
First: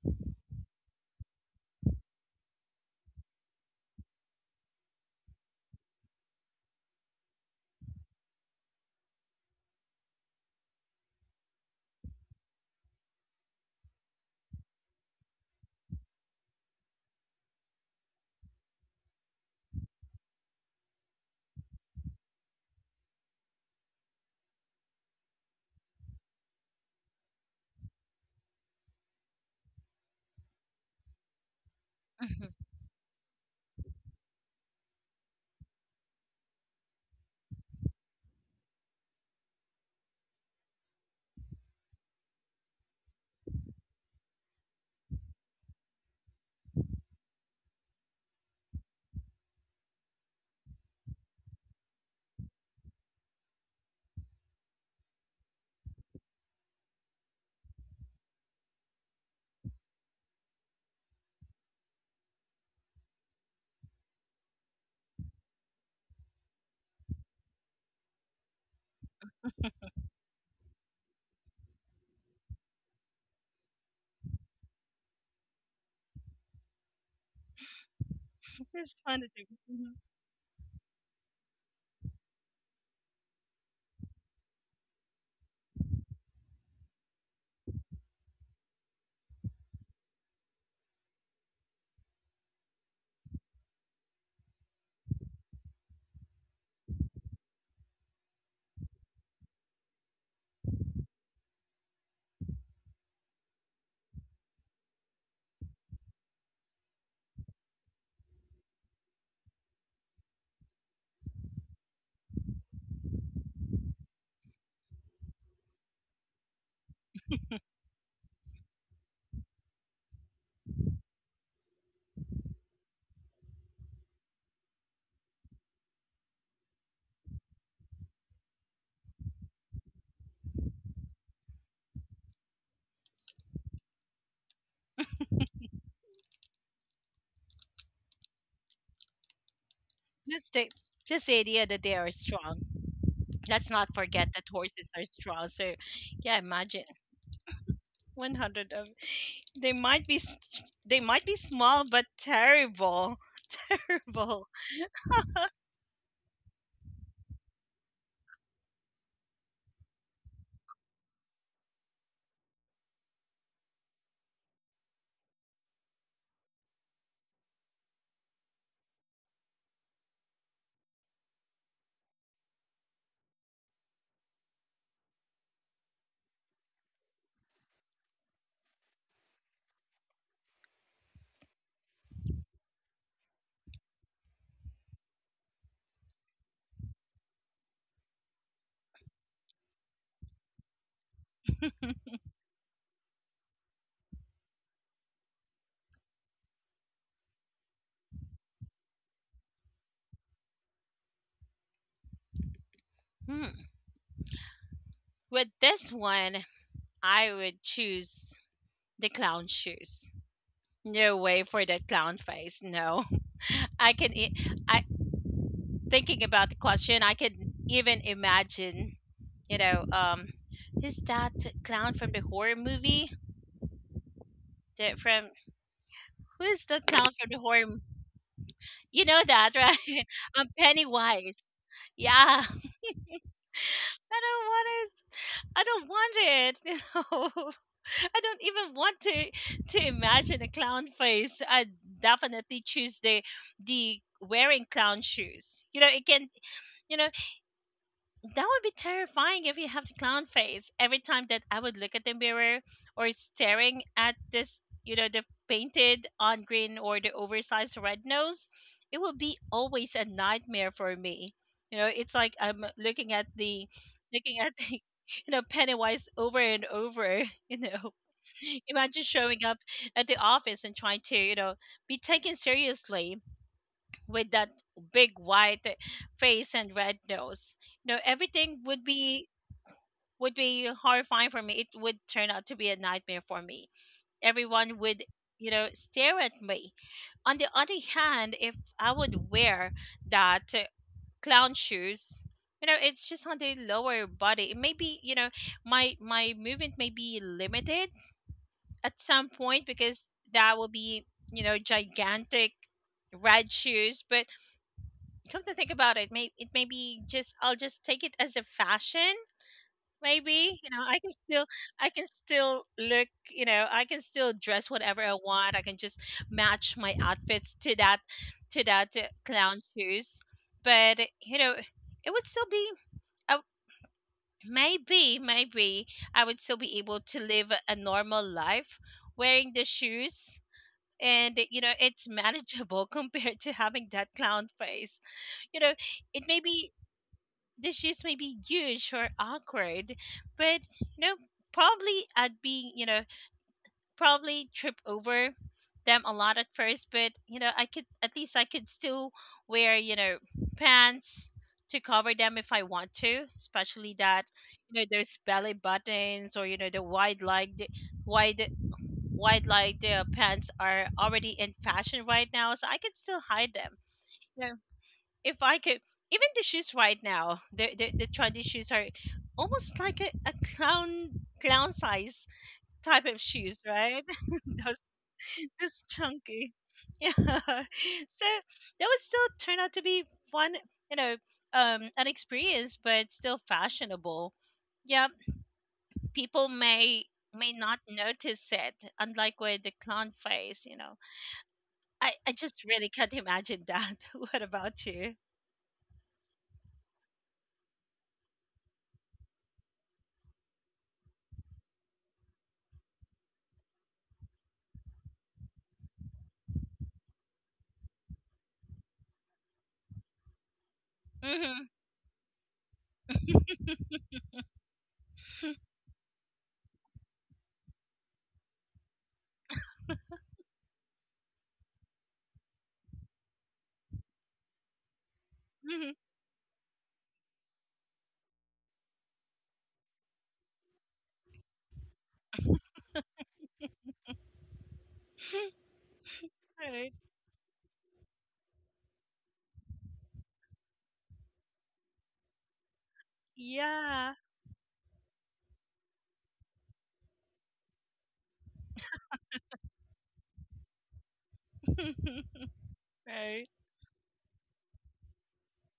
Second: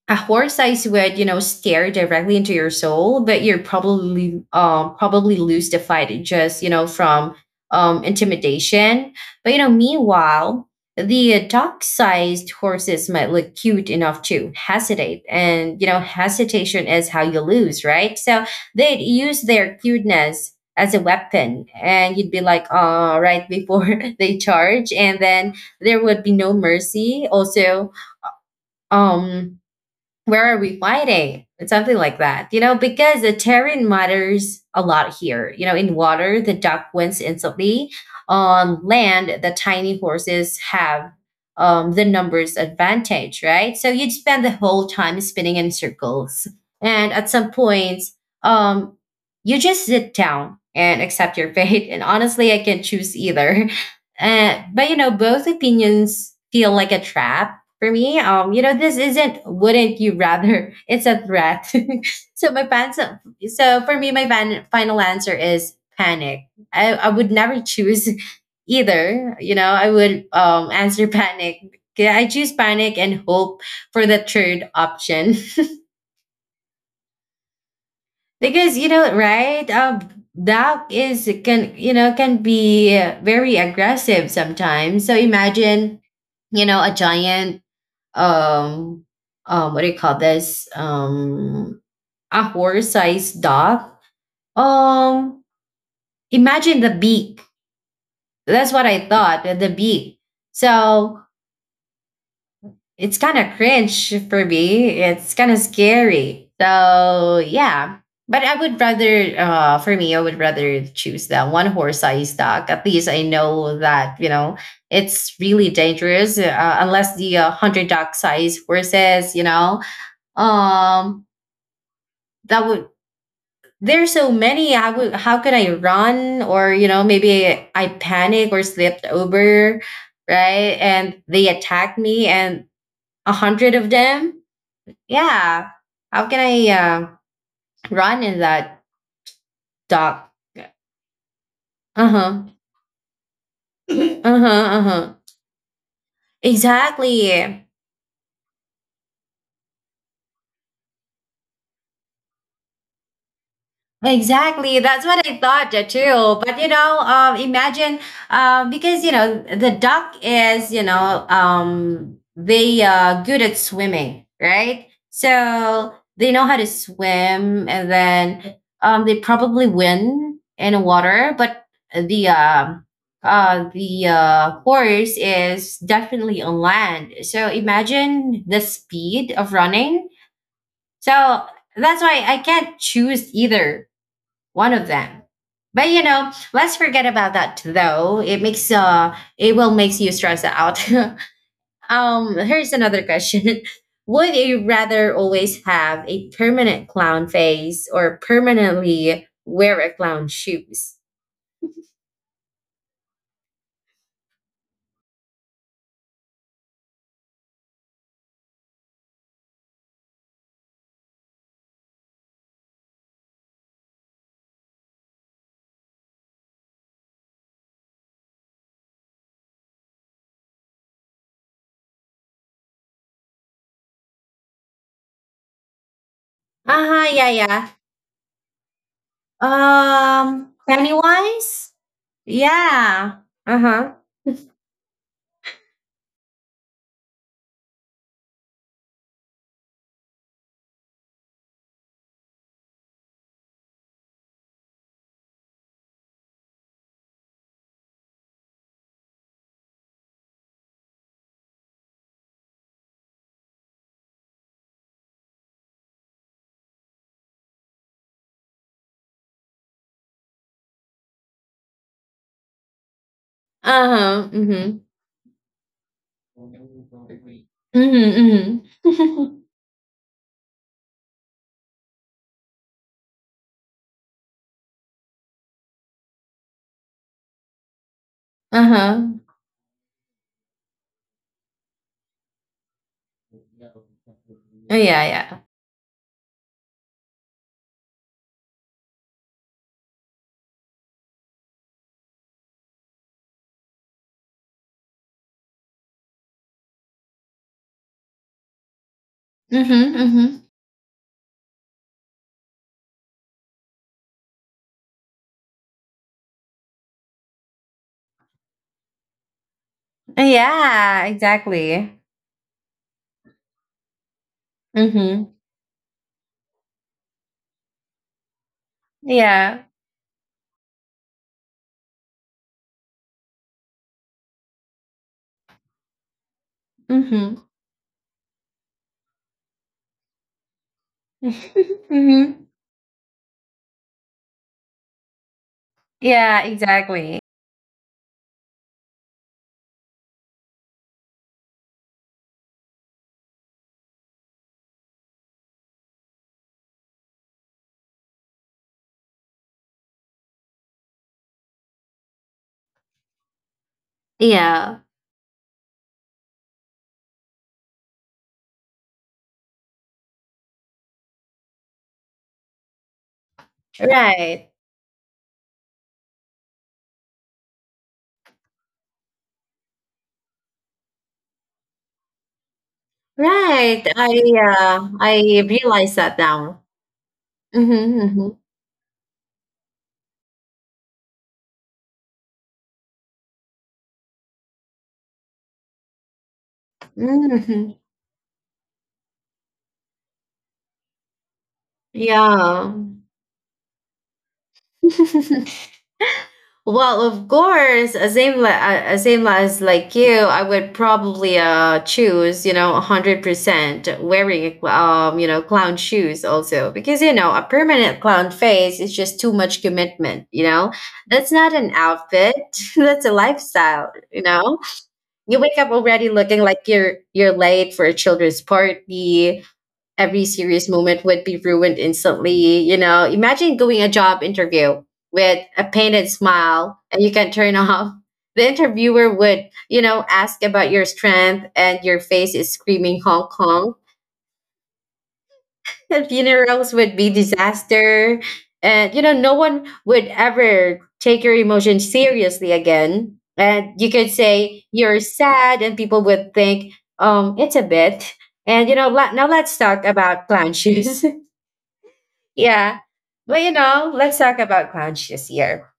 S1: a horse eyes would you know stare directly into your soul, but you're probably probably lose the fight just you know from intimidation. But you know, meanwhile, the dog sized horses might look cute enough to hesitate, and you know hesitation is how you lose, right? So they'd use their cuteness as a weapon, and you'd be like all right before they charge, and then there would be no mercy. Also, um where are we fighting? It's something like
S2: Mhm.
S1: that, you know, because the terrain matters a lot here. You know, in water, the duck wins instantly. On land, the tiny horses have the numbers advantage, right? So you'd spend the whole time spinning in circles. And at some point, um, you just sit down and accept your fate. And honestly, I can choose either. But, you know, both opinions feel like a trap for me. You know, this isn't wouldn't you rather? It's a threat. So my fans, so so for me, my fan, final answer is panic. I would never choose either. You know, I would answer panic. Yeah, I choose panic and hope for the third option because you
S2: It's
S1: know,
S2: fun to do.
S1: right?
S2: Mhm.
S1: Doc is can you know can be very aggressive sometimes. So imagine, you know, a giant um what do you call this a horse-sized dog, um imagine the beak, that's what I thought, the beak. So it's kind of cringe for me, it's kind of scary, so yeah. But I would rather for me I would rather choose that one horse-sized dog. At least I know that, you know, it's really dangerous. Unless the 100 dog size horses, you know, um that would, there's so many. I would, how could I run? Or you know maybe I panic or slipped over, right, and they attacked me, and a hundred of them. Yeah, how can I run in that dark?
S2: Just the, just the idea that they are
S1: Uh-huh.
S2: strong. Let's not forget that
S1: Uh-huh.
S2: horses are
S1: Uh-huh.
S2: strong. So, yeah, imagine
S1: Exactly.
S2: 100 of, they might be they might be small but terrible, terrible.
S1: Exactly. That's what I thought too. But you know, imagine because you know the duck is you know they good at swimming, right? So they know how to swim, and then they probably win in the water. But the horse is definitely on land. So imagine the speed of running. So that's why I can't choose either one of them. But you know, let's forget about that though, it makes it will makes you stress out. Here's another question. Would you rather always have a permanent clown face or permanently wear a clown shoes?
S2: Hmm. With this one, I would choose the clown shoes. No way for the clown face. No, I can. I thinking about the question. I can even imagine, you know, um, who's that clown from the horror movie? The from Who is the
S1: Ah,
S2: clown
S1: yeah,
S2: from the horror?
S1: yeah.
S2: You know that, right? Pennywise.
S1: Pennywise?
S2: Yeah, I
S1: Yeah. Uh-huh.
S2: don't want it. I don't want it. You know, I don't even want to imagine a clown face. I definitely choose the wearing clown shoes. You know, it can. You know, that would be terrifying if you have the clown face. Every time that I would look at the mirror or staring at this, you know, the painted on green or the oversized red nose, it will be always a nightmare for me. You know, it's like I'm looking at the,
S1: Uh-huh.
S2: looking at
S1: Mm-hmm.
S2: the you know Pennywise over and over, you know.
S1: Mm-hmm.
S2: Imagine
S1: Mm-hmm.
S2: showing up at the office and trying to, you know, be taken seriously with that big white face and red nose. You know, everything would
S1: Uh-huh.
S2: be, would be horrifying for me. It would turn out to be a nightmare for me. Everyone
S1: yeah,
S2: would,
S1: yeah.
S2: you know, stare at me. On the other hand, if I would wear that clown shoes, you know, it's just on the lower body. It may be, you know, my movement may be limited at some point
S1: Mm-hmm.
S2: because
S1: Mm-hmm.
S2: that will be, you know, gigantic red shoes, but come to think about it may be just I'll just take it as a fashion. Maybe you know I
S1: Yeah,
S2: can still, I
S1: exactly.
S2: can still look, you know, I can still dress whatever I
S1: Mm-hmm.
S2: want. I can just match my outfits to that, to that clown
S1: Yeah.
S2: shoes. But you know it would still be uh, maybe, maybe I would still be able to
S1: Mm-hmm.
S2: live a normal life wearing the shoes. And you know it's
S1: mm-hmm.
S2: manageable compared to having that clown face. You know it may
S1: Yeah,
S2: be
S1: exactly.
S2: the shoes may be huge or awkward, but you know, probably I'd be, you know, probably trip over them a lot at first, but you know, I could at least I could still wear, you know, pants to cover them if I want to, especially that, you
S1: Yeah.
S2: know, those belly buttons, or you know the wide legged, wide wide legged pants are already in fashion right now, so I could still hide them
S1: Right.
S2: if I could. Even the shoes right now, the trendy shoes are almost like a clown, clown size type of shoes,
S1: Right.
S2: right?
S1: I
S2: Those,
S1: uh, I
S2: this
S1: realized that
S2: chunky,
S1: now.
S2: yeah. So that
S1: Mm-hmm. Mm-hmm.
S2: would still turn out to be fun, you know, an experience, but still fashionable. Yeah, people may
S1: Mm-hmm.
S2: not notice it, unlike with the clown face. You know, I just
S1: Yeah.
S2: really can't imagine that. What about you?
S1: Well, of course, same as like you, I would probably choose, you know, 100% wearing you know, clown shoes also because you know, a permanent clown face is just too much commitment, you know? That's not
S2: Hmm.
S1: an outfit, that's a lifestyle, you know? You wake up already looking like you're late for a children's party, every serious moment would be ruined instantly. You know, imagine going a job interview with a painted smile and you can turn off. The interviewer would, you know, ask about your strength and your face is screaming Hong Kong. The funerals
S2: Hmm.
S1: would be disaster. And, you know, no one would ever take your emotions seriously again. And you could
S2: Yeah.
S1: say you're sad and people would think, it's a bit. And, you know, now let's talk about clown shoes. Yeah. But
S2: Right.
S1: you know, let's talk about Grouch this year.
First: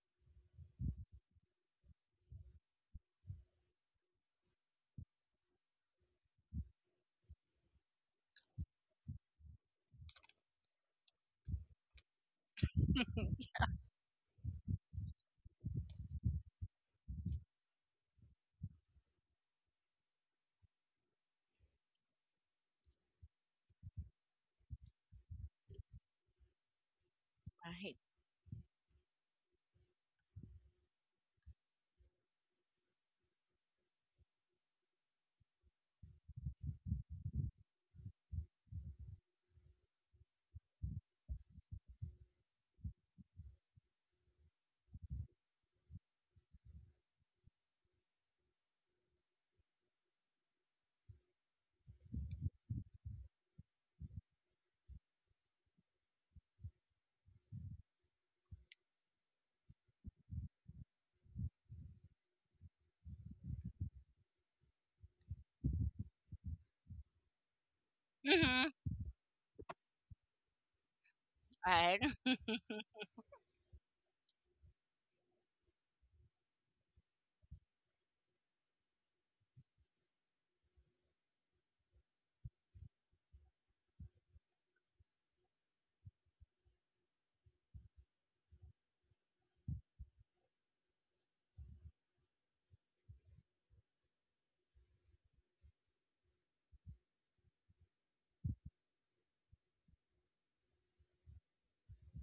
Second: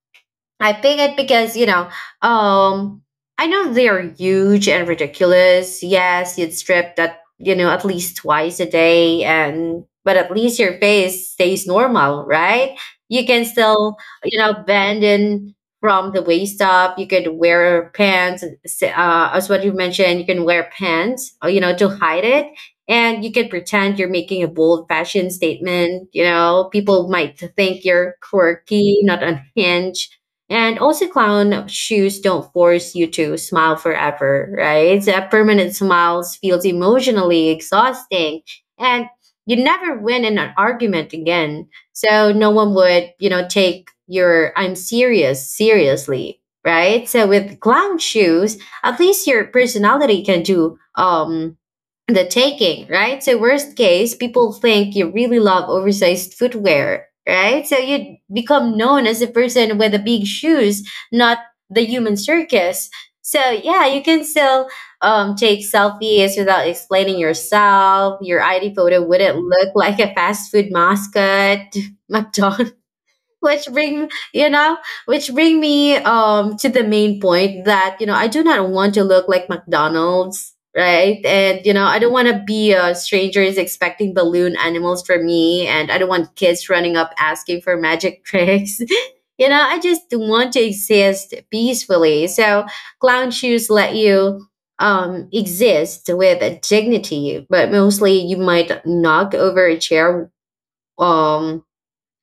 S1: I pick it because you know, um, I know they are huge and ridiculous. Yes, you'd strip that you know at least twice a day, and but at least your face stays normal, right? You can still you know bend in from the waist up. You could wear pants, as what you mentioned. You can wear pants, you know, to hide it. And you can pretend you're making a bold fashion statement. You know, people might think
S2: Right.
S1: you're quirky, not unhinged. And also, clown shoes don't force you to smile forever, right? That permanent smiles feels emotionally exhausting, and you never win in an argument again. So no one would, you know, take your "I'm serious" seriously, right? So with clown shoes, at least your personality can do the taking, right? So worst case, people think you really love oversized footwear, right? So you become known as a person with the big shoes, not the human circus. So yeah, you can still take selfies without explaining yourself. Your
S2: Mm-hmm.
S1: ID photo wouldn't look like a fast food mascot,
S2: Right.
S1: McDonald's which bring you know which bring me to the main point that you know I do not want to look like McDonald's, right? And you know, I don't want to be a stranger is expecting balloon animals for me, and I don't want kids running up asking for magic tricks. You know, I just want to exist peacefully. So clown shoes let you exist with dignity. But mostly you might knock over a chair, um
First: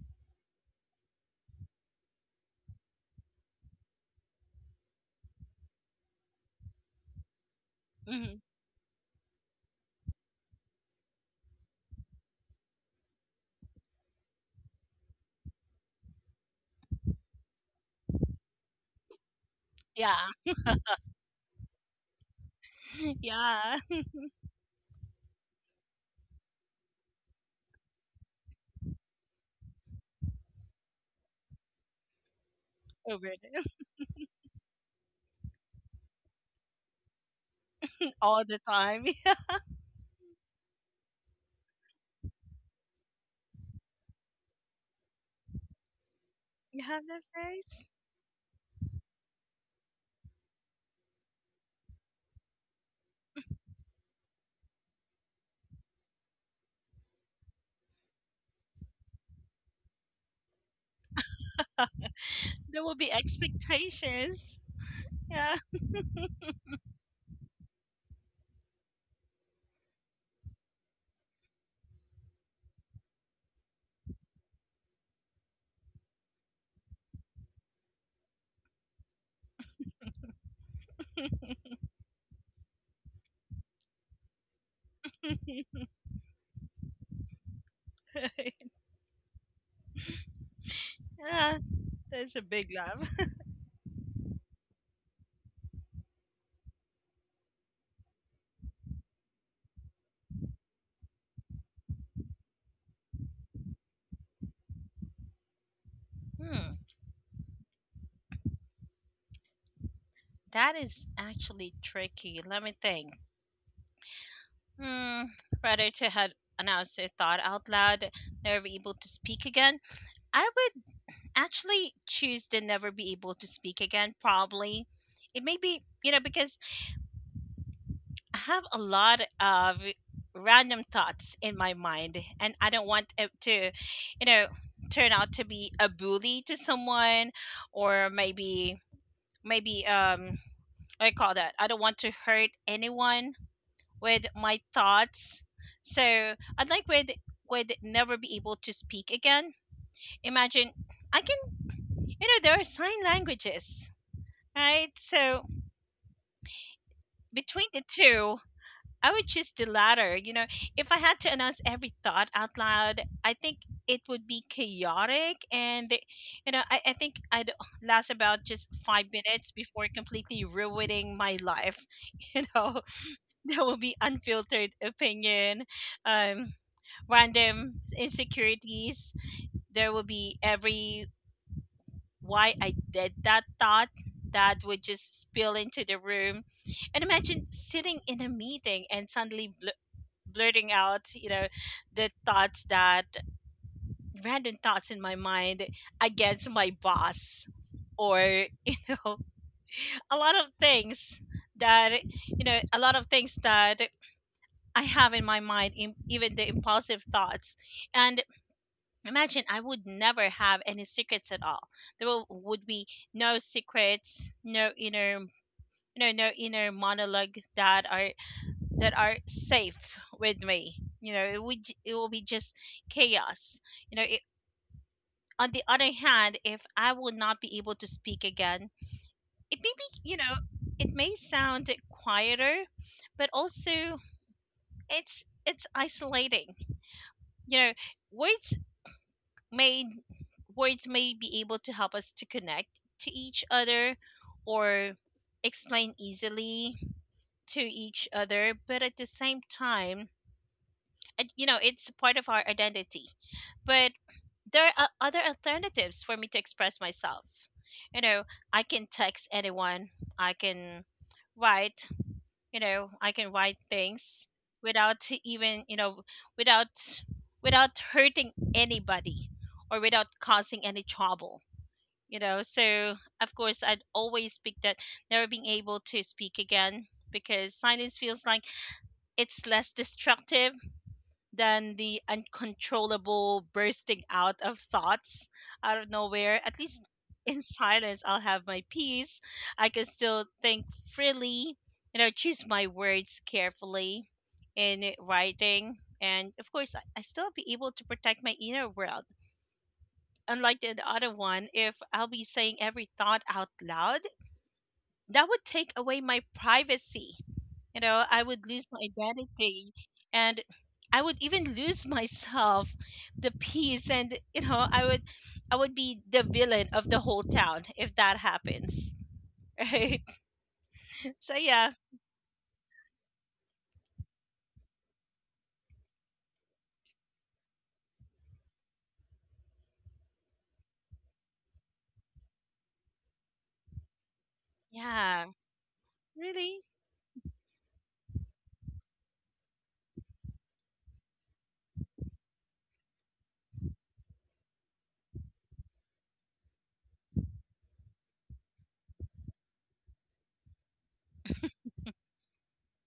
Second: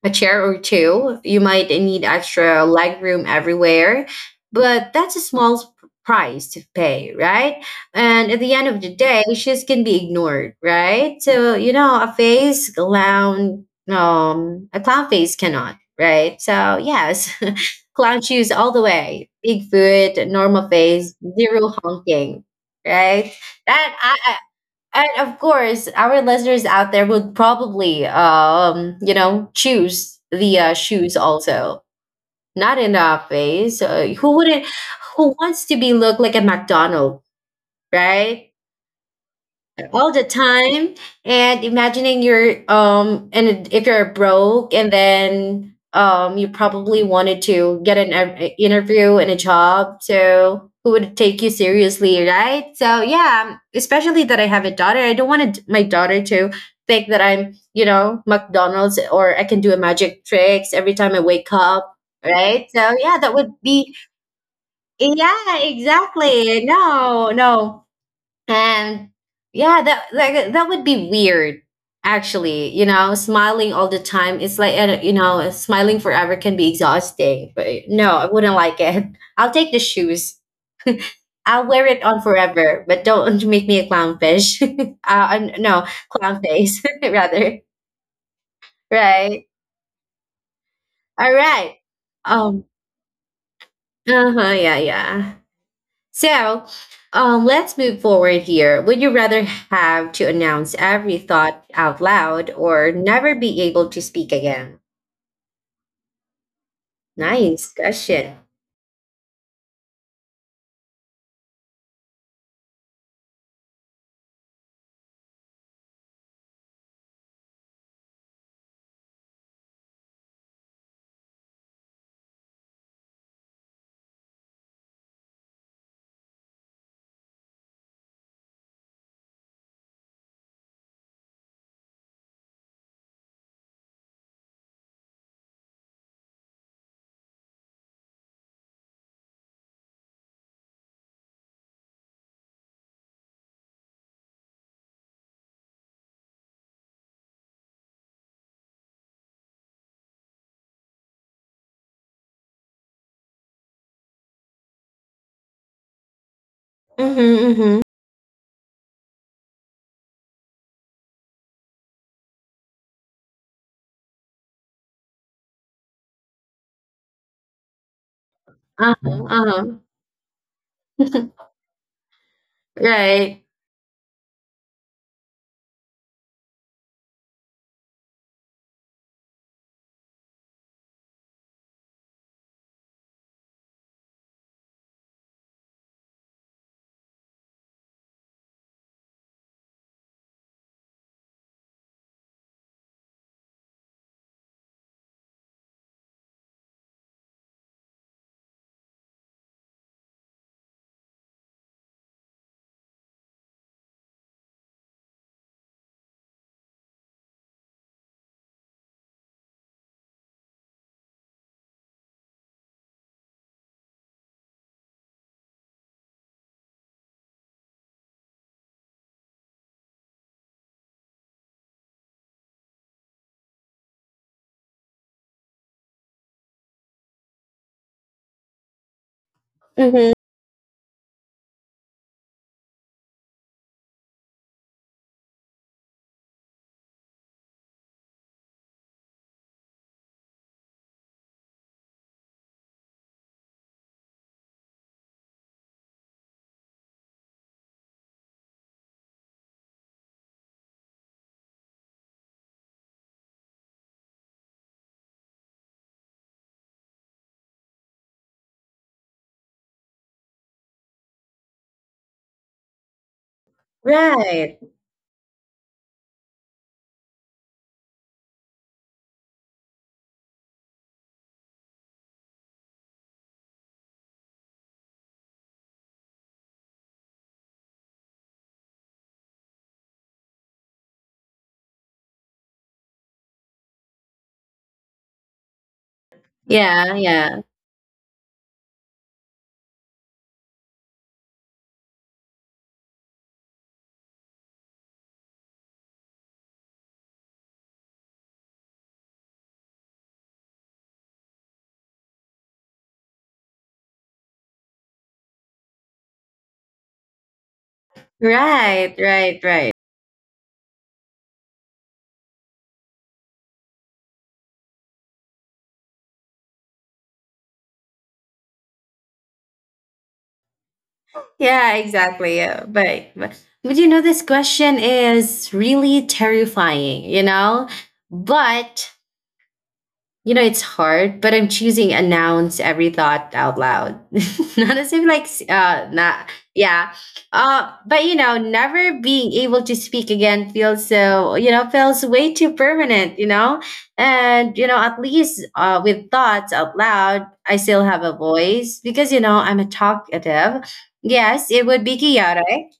S1: a chair or two. You might need extra leg room everywhere, but that's a small price to pay, right? And
S2: Mm-hmm.
S1: at the end of the day, shoes can be ignored, right? So you know, a face clown, a clown face cannot, right? So yes, clown shoes all the way. Big
S2: Yeah.
S1: foot, normal face, zero honking, right?
S2: Yeah.
S1: That I, and of course, our listeners out there would probably, you know, choose the shoes also. Not in our
S2: Over there.
S1: face. Who wouldn't? Who wants to be look like a McDonald,
S2: All
S1: right?
S2: the time.
S1: All the time. And imagining you're and if you're broke, and then you
S2: You
S1: probably
S2: have that
S1: wanted to
S2: face?
S1: get an interview and a job. So who would take you seriously, right? So yeah, especially that I have a daughter. I don't want to, my daughter to think that I'm, you know, McDonald's, or I can do a magic tricks every time I wake up, right?
S2: There
S1: So
S2: will be
S1: yeah, that would be,
S2: expectations. Yeah.
S1: yeah, exactly. No, no. And yeah, that, like, that would be weird. Actually, you know, smiling all the time, it's like, you know, smiling forever can be exhausting. But no, I wouldn't like it. I'll take the shoes. I'll wear it on forever, but don't make me a clownfish. No clown face, rather.
S2: Right.
S1: Right. All
S2: Yeah.
S1: right.
S2: That's a
S1: um
S2: big love.
S1: uh-huh, yeah, yeah. So, let's move forward here. Would you rather have to announce every thought out loud or never be able to speak again?
S2: Hmm.
S1: Nice question.
S2: That is actually tricky. Let me think. Hmm. Rather to have announced a thought out loud, never able to speak again. I actually choose to never be able to speak again probably. It may be you know because I have a lot of random thoughts in my mind and I don't want it to, you know, turn out to be a bully to someone. Or maybe, maybe um, I call that, I don't want to hurt anyone with my thoughts. So I'd like with, would never be able to speak again. Imagine I can, you know, there are sign languages. Right. So
S1: Mm-hmm,
S2: between
S1: mm-hmm.
S2: the two, I would choose the latter. You know, if I had to announce every thought out loud, I think it would be chaotic. And, you know, I think I'd last about just five
S1: Uh-huh,
S2: minutes
S1: uh-huh.
S2: before completely ruining my life. You know,
S1: Right.
S2: there will be unfiltered opinion, um, random insecurities. There will be every why I did that thought, that would just spill into the room. And imagine sitting in a meeting and suddenly blurting out, you know, the thoughts that, random thoughts in my mind against my boss, or you know, a lot of things that, you know a lot of things that I have in my mind, even the impulsive thoughts. And imagine I would never have any secrets at all. There will, would be no secrets, no inner, you know, no inner monologue that are, that are safe with me. You know, it would it will be just chaos. You know, it, on the other hand, if I will not be able to speak again, it may be,
S1: Mm-hmm.
S2: you know, it may sound quieter, but also it's isolating. You know, words may words may be able to help us to connect to each other, or explain easily to each other, but at the same time, and, you know it's part of our identity. But there are other alternatives for me to express myself. You know, I can text anyone, I can write, you know I can write things
S1: Right.
S2: without to even you know, without, without hurting anybody or without causing any trouble. You know, so of course I'd always pick that, never being able to speak again, because silence feels like it's less destructive than the uncontrollable bursting out of thoughts out of nowhere. At least
S1: Yeah,
S2: in
S1: yeah.
S2: silence I'll have my peace, I can still think freely, you know, choose my words carefully in writing, and of course I still be able to protect my inner world, unlike the other one. If I'll be saying every thought out loud, that would take away my privacy. You know, I would lose my
S1: Right, right,
S2: identity
S1: right.
S2: and I would even lose myself, the peace, and you know, I would, I would be the villain of the whole town if that happens. Right? So yeah.
S1: Yeah, exactly. Yeah. But, but you know, this question is really terrifying, you know? But you know, it's hard, but I'm choosing announce every thought out loud. Not as if
S2: Yeah.
S1: like not,
S2: Really?
S1: yeah. Uh, but you know, never being able to speak again feels so, you know, feels way too permanent, you know? And you know, at least with thoughts out loud, I still have a voice because you know, I'm a talkative. Yes, it would be chaotic,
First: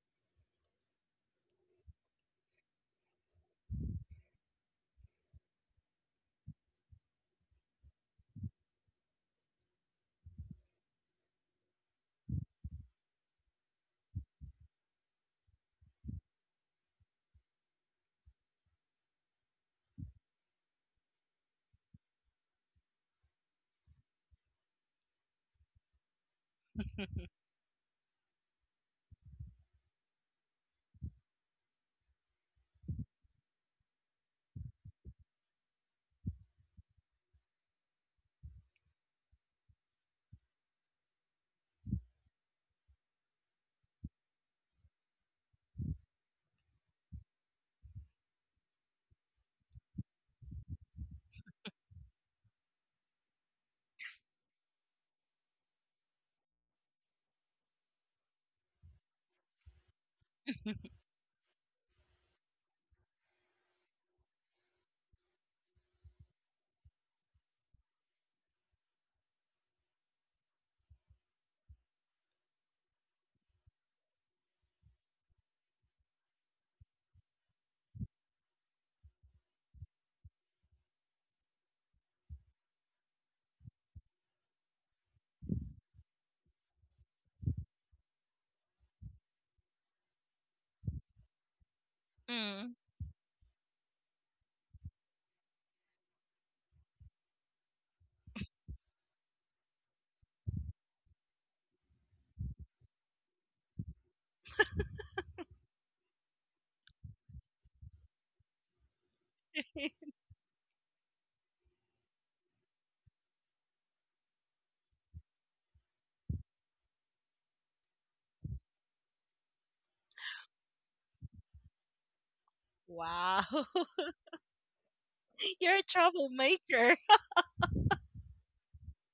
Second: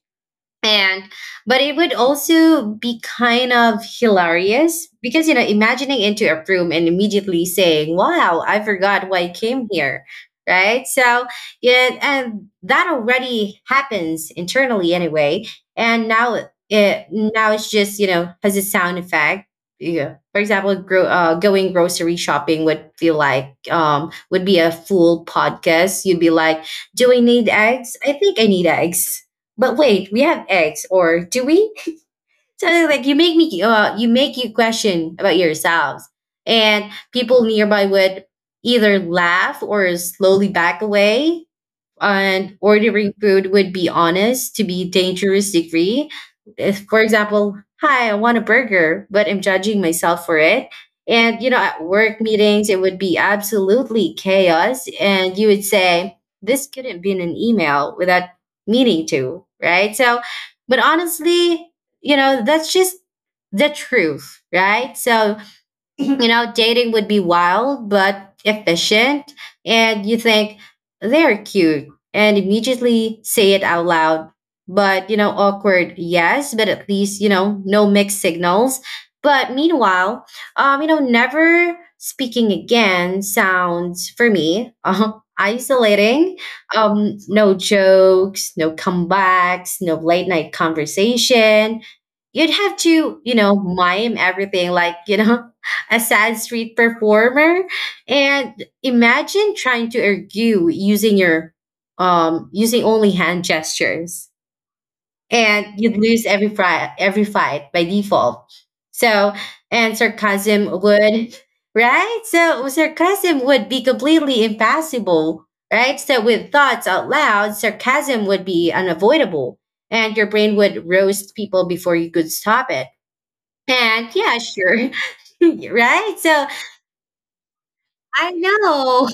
S1: and but it would also be kind of hilarious, because you know, imagining into a room and immediately saying, wow, I forgot why I came here, right? So yeah, and that already happens internally anyway. And now it now it's just, you know, has a sound effect. Yeah, for example, going grocery shopping would feel like would be a full podcast. You'd be like, do I need eggs? I think I need eggs. But wait, we have eggs, or do we? So like, you make me you make you question about yourselves, and people nearby would either laugh or slowly back away. And ordering food would be honest to be dangerous degree. If, for example, hi, I want a burger, but I'm judging myself for it. And you know, at work meetings, it would be absolutely chaos. And you would say, this couldn't be in an email without meaning to, right? So, but honestly, you know, that's just the truth, right? So you know, dating would be wild but efficient. And you think they're cute and immediately say it out loud. But, you know, awkward, yes, but at least, you know, no mixed signals. But meanwhile, you know, never speaking again sounds for me isolating. No jokes, no comebacks, no late night conversation. You'd
S2: Mm.
S1: have to, you know, mime everything, like, you know, a sad street performer. And imagine trying to argue using your using only hand gestures. And you'd lose every every fight by default. So and sarcasm would, right? So sarcasm would be completely impassable, right? So with thoughts out loud, sarcasm would be unavoidable. And your brain would roast people before you could stop it.
S2: Wow.
S1: And yeah, sure.
S2: You're a
S1: Right? So
S2: troublemaker.
S1: I know.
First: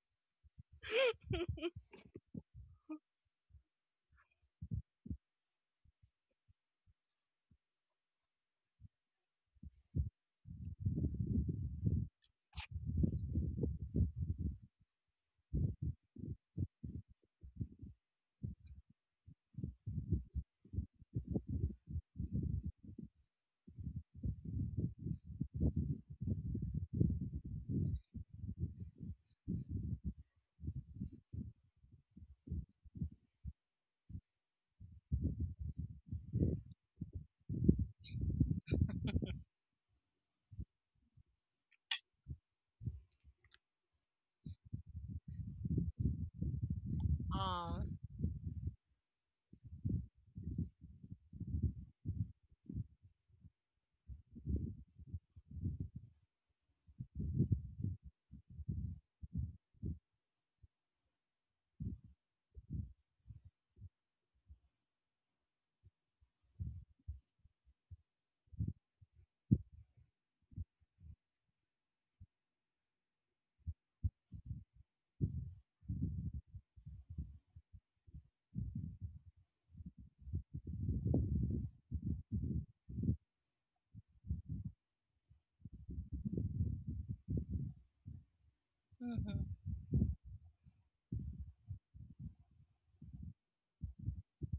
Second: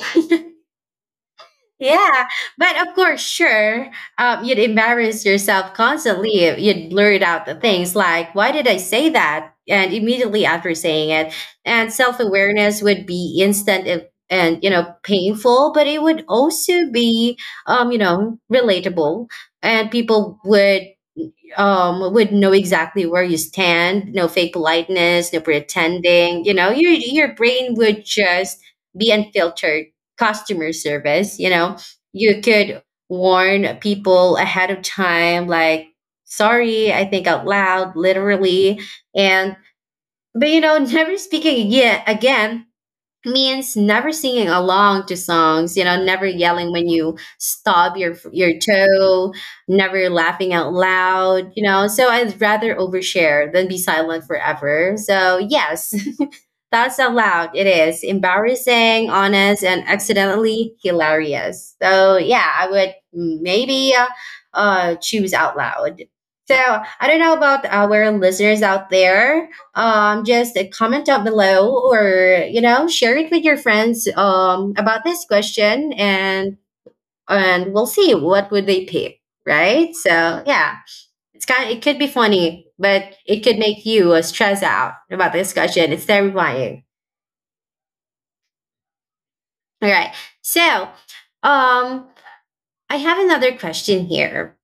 S1: Yeah. But of course, sure, you'd embarrass yourself constantly. If You'd blurt out the things like, why did I say that? And immediately after saying it. And self awareness would be instant and, you know, painful, but it would also be, you know, relatable. And people would know exactly where you stand. No fake politeness, no pretending. You know, your brain would just be unfiltered customer service, you know. You could warn people ahead of time like, sorry, I think out loud literally. And but you know, never speaking again means never singing along to songs, you know, never yelling when you
S2: Oh.
S1: stub your toe, never laughing out loud, you know. So I'd rather overshare than be silent forever. So yes. That's out loud. It is embarrassing, honest, and accidentally hilarious. So yeah, I would maybe choose out loud. So I don't know about our listeners out there. Just comment down below, or you know, share it with your friends, about this question, and we'll see what would they pick. Right. So yeah, it's kind. It could be funny, but it could make you stress out about this question. It's terrifying.
S2: Hmm.
S1: All right. So, um, I have another question here.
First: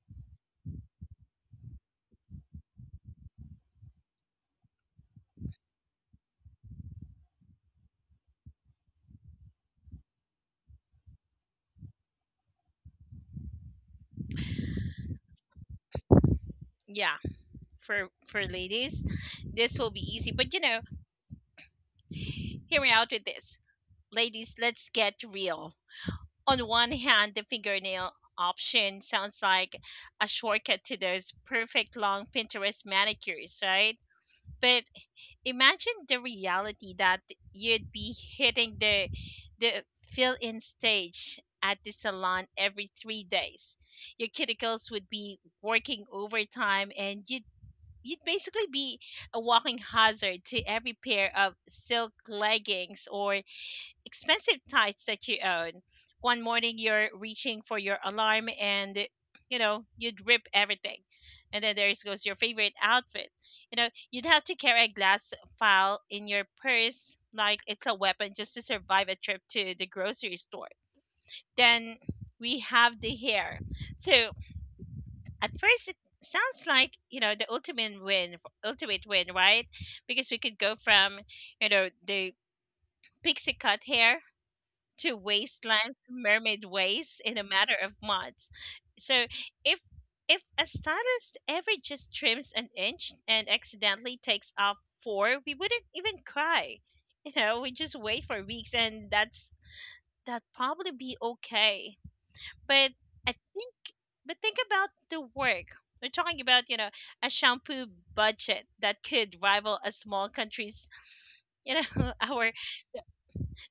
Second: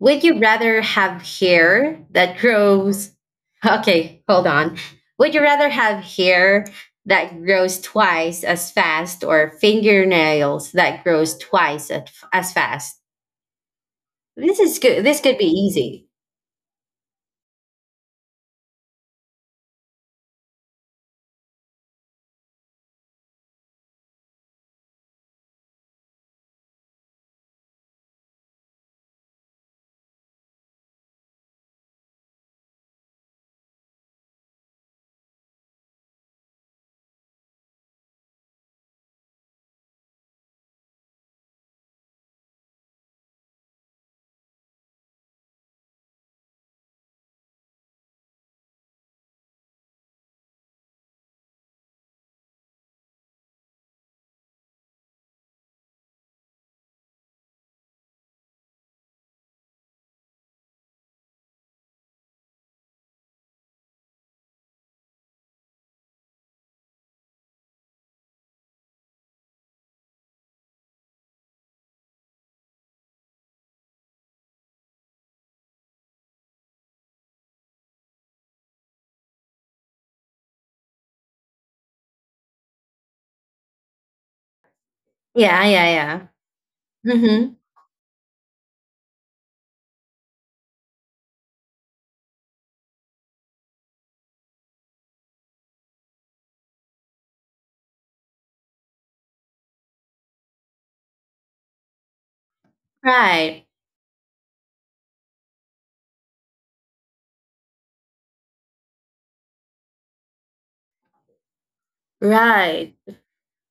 S1: Would you rather have hair that grows? Okay, hold on. Would you rather have hair that grows twice as fast or fingernails that grows as fast? This is good. This could be easy.
S2: Yeah. For ladies. This will be easy, but you know, hear me out with this, ladies. Let's get real. On one hand, the fingernail option sounds like a shortcut to those perfect long Pinterest manicures, right? But imagine the reality that you'd be hitting the fill-in stage at the salon every 3 days. Your cuticles would be working overtime, and you'd basically be a walking hazard to every pair of silk leggings or expensive tights that you own. One morning you're reaching for your alarm and you know, you'd rip everything. And then there goes your favorite outfit. You know, you'd have to carry a glass file in your purse like it's a weapon just to survive a trip to the grocery store. Then we have the hair. So at first it sounds like you know the ultimate win, ultimate win, right? Because we could go from you know the pixie cut hair to
S1: Yeah, yeah,
S2: wasteland
S1: yeah.
S2: mermaid waist in a
S1: Mm-hmm.
S2: matter of months. So if if a stylist ever just trims an inch and accidentally takes off four, we wouldn't even cry, you know, we just wait for weeks and that's, that probably be okay. But I
S1: Right,
S2: think, but think about the work. We're talking about, you know, a shampoo budget that could rival a small country's, you know, our
S1: right.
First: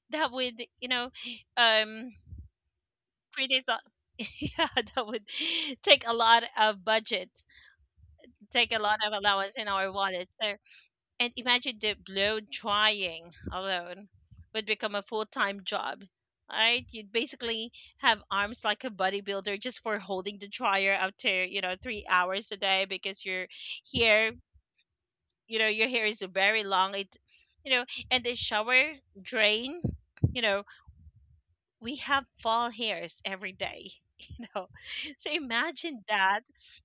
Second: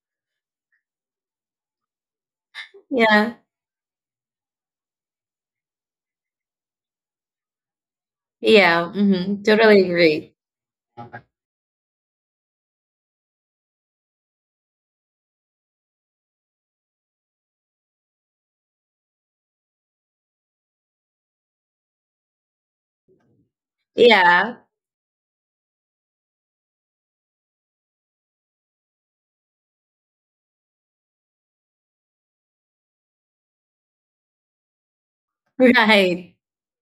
S2: that would, you know, um,
S1: Yeah,
S2: pretty yeah, that would take a lot of budget, take a
S1: yeah.
S2: lot of
S1: Mm-hmm.
S2: allowance in
S1: Totally
S2: our wallet.
S1: agree.
S2: And imagine the blow drying alone would become a full time job, right? You'd basically have arms like a bodybuilder just for holding the dryer up to, 3 hours a day because hair,
S1: Yeah,
S2: your hair is very long. And the shower drain, you know, we have fall hairs every day. you know so imagine
S1: right.
S2: that.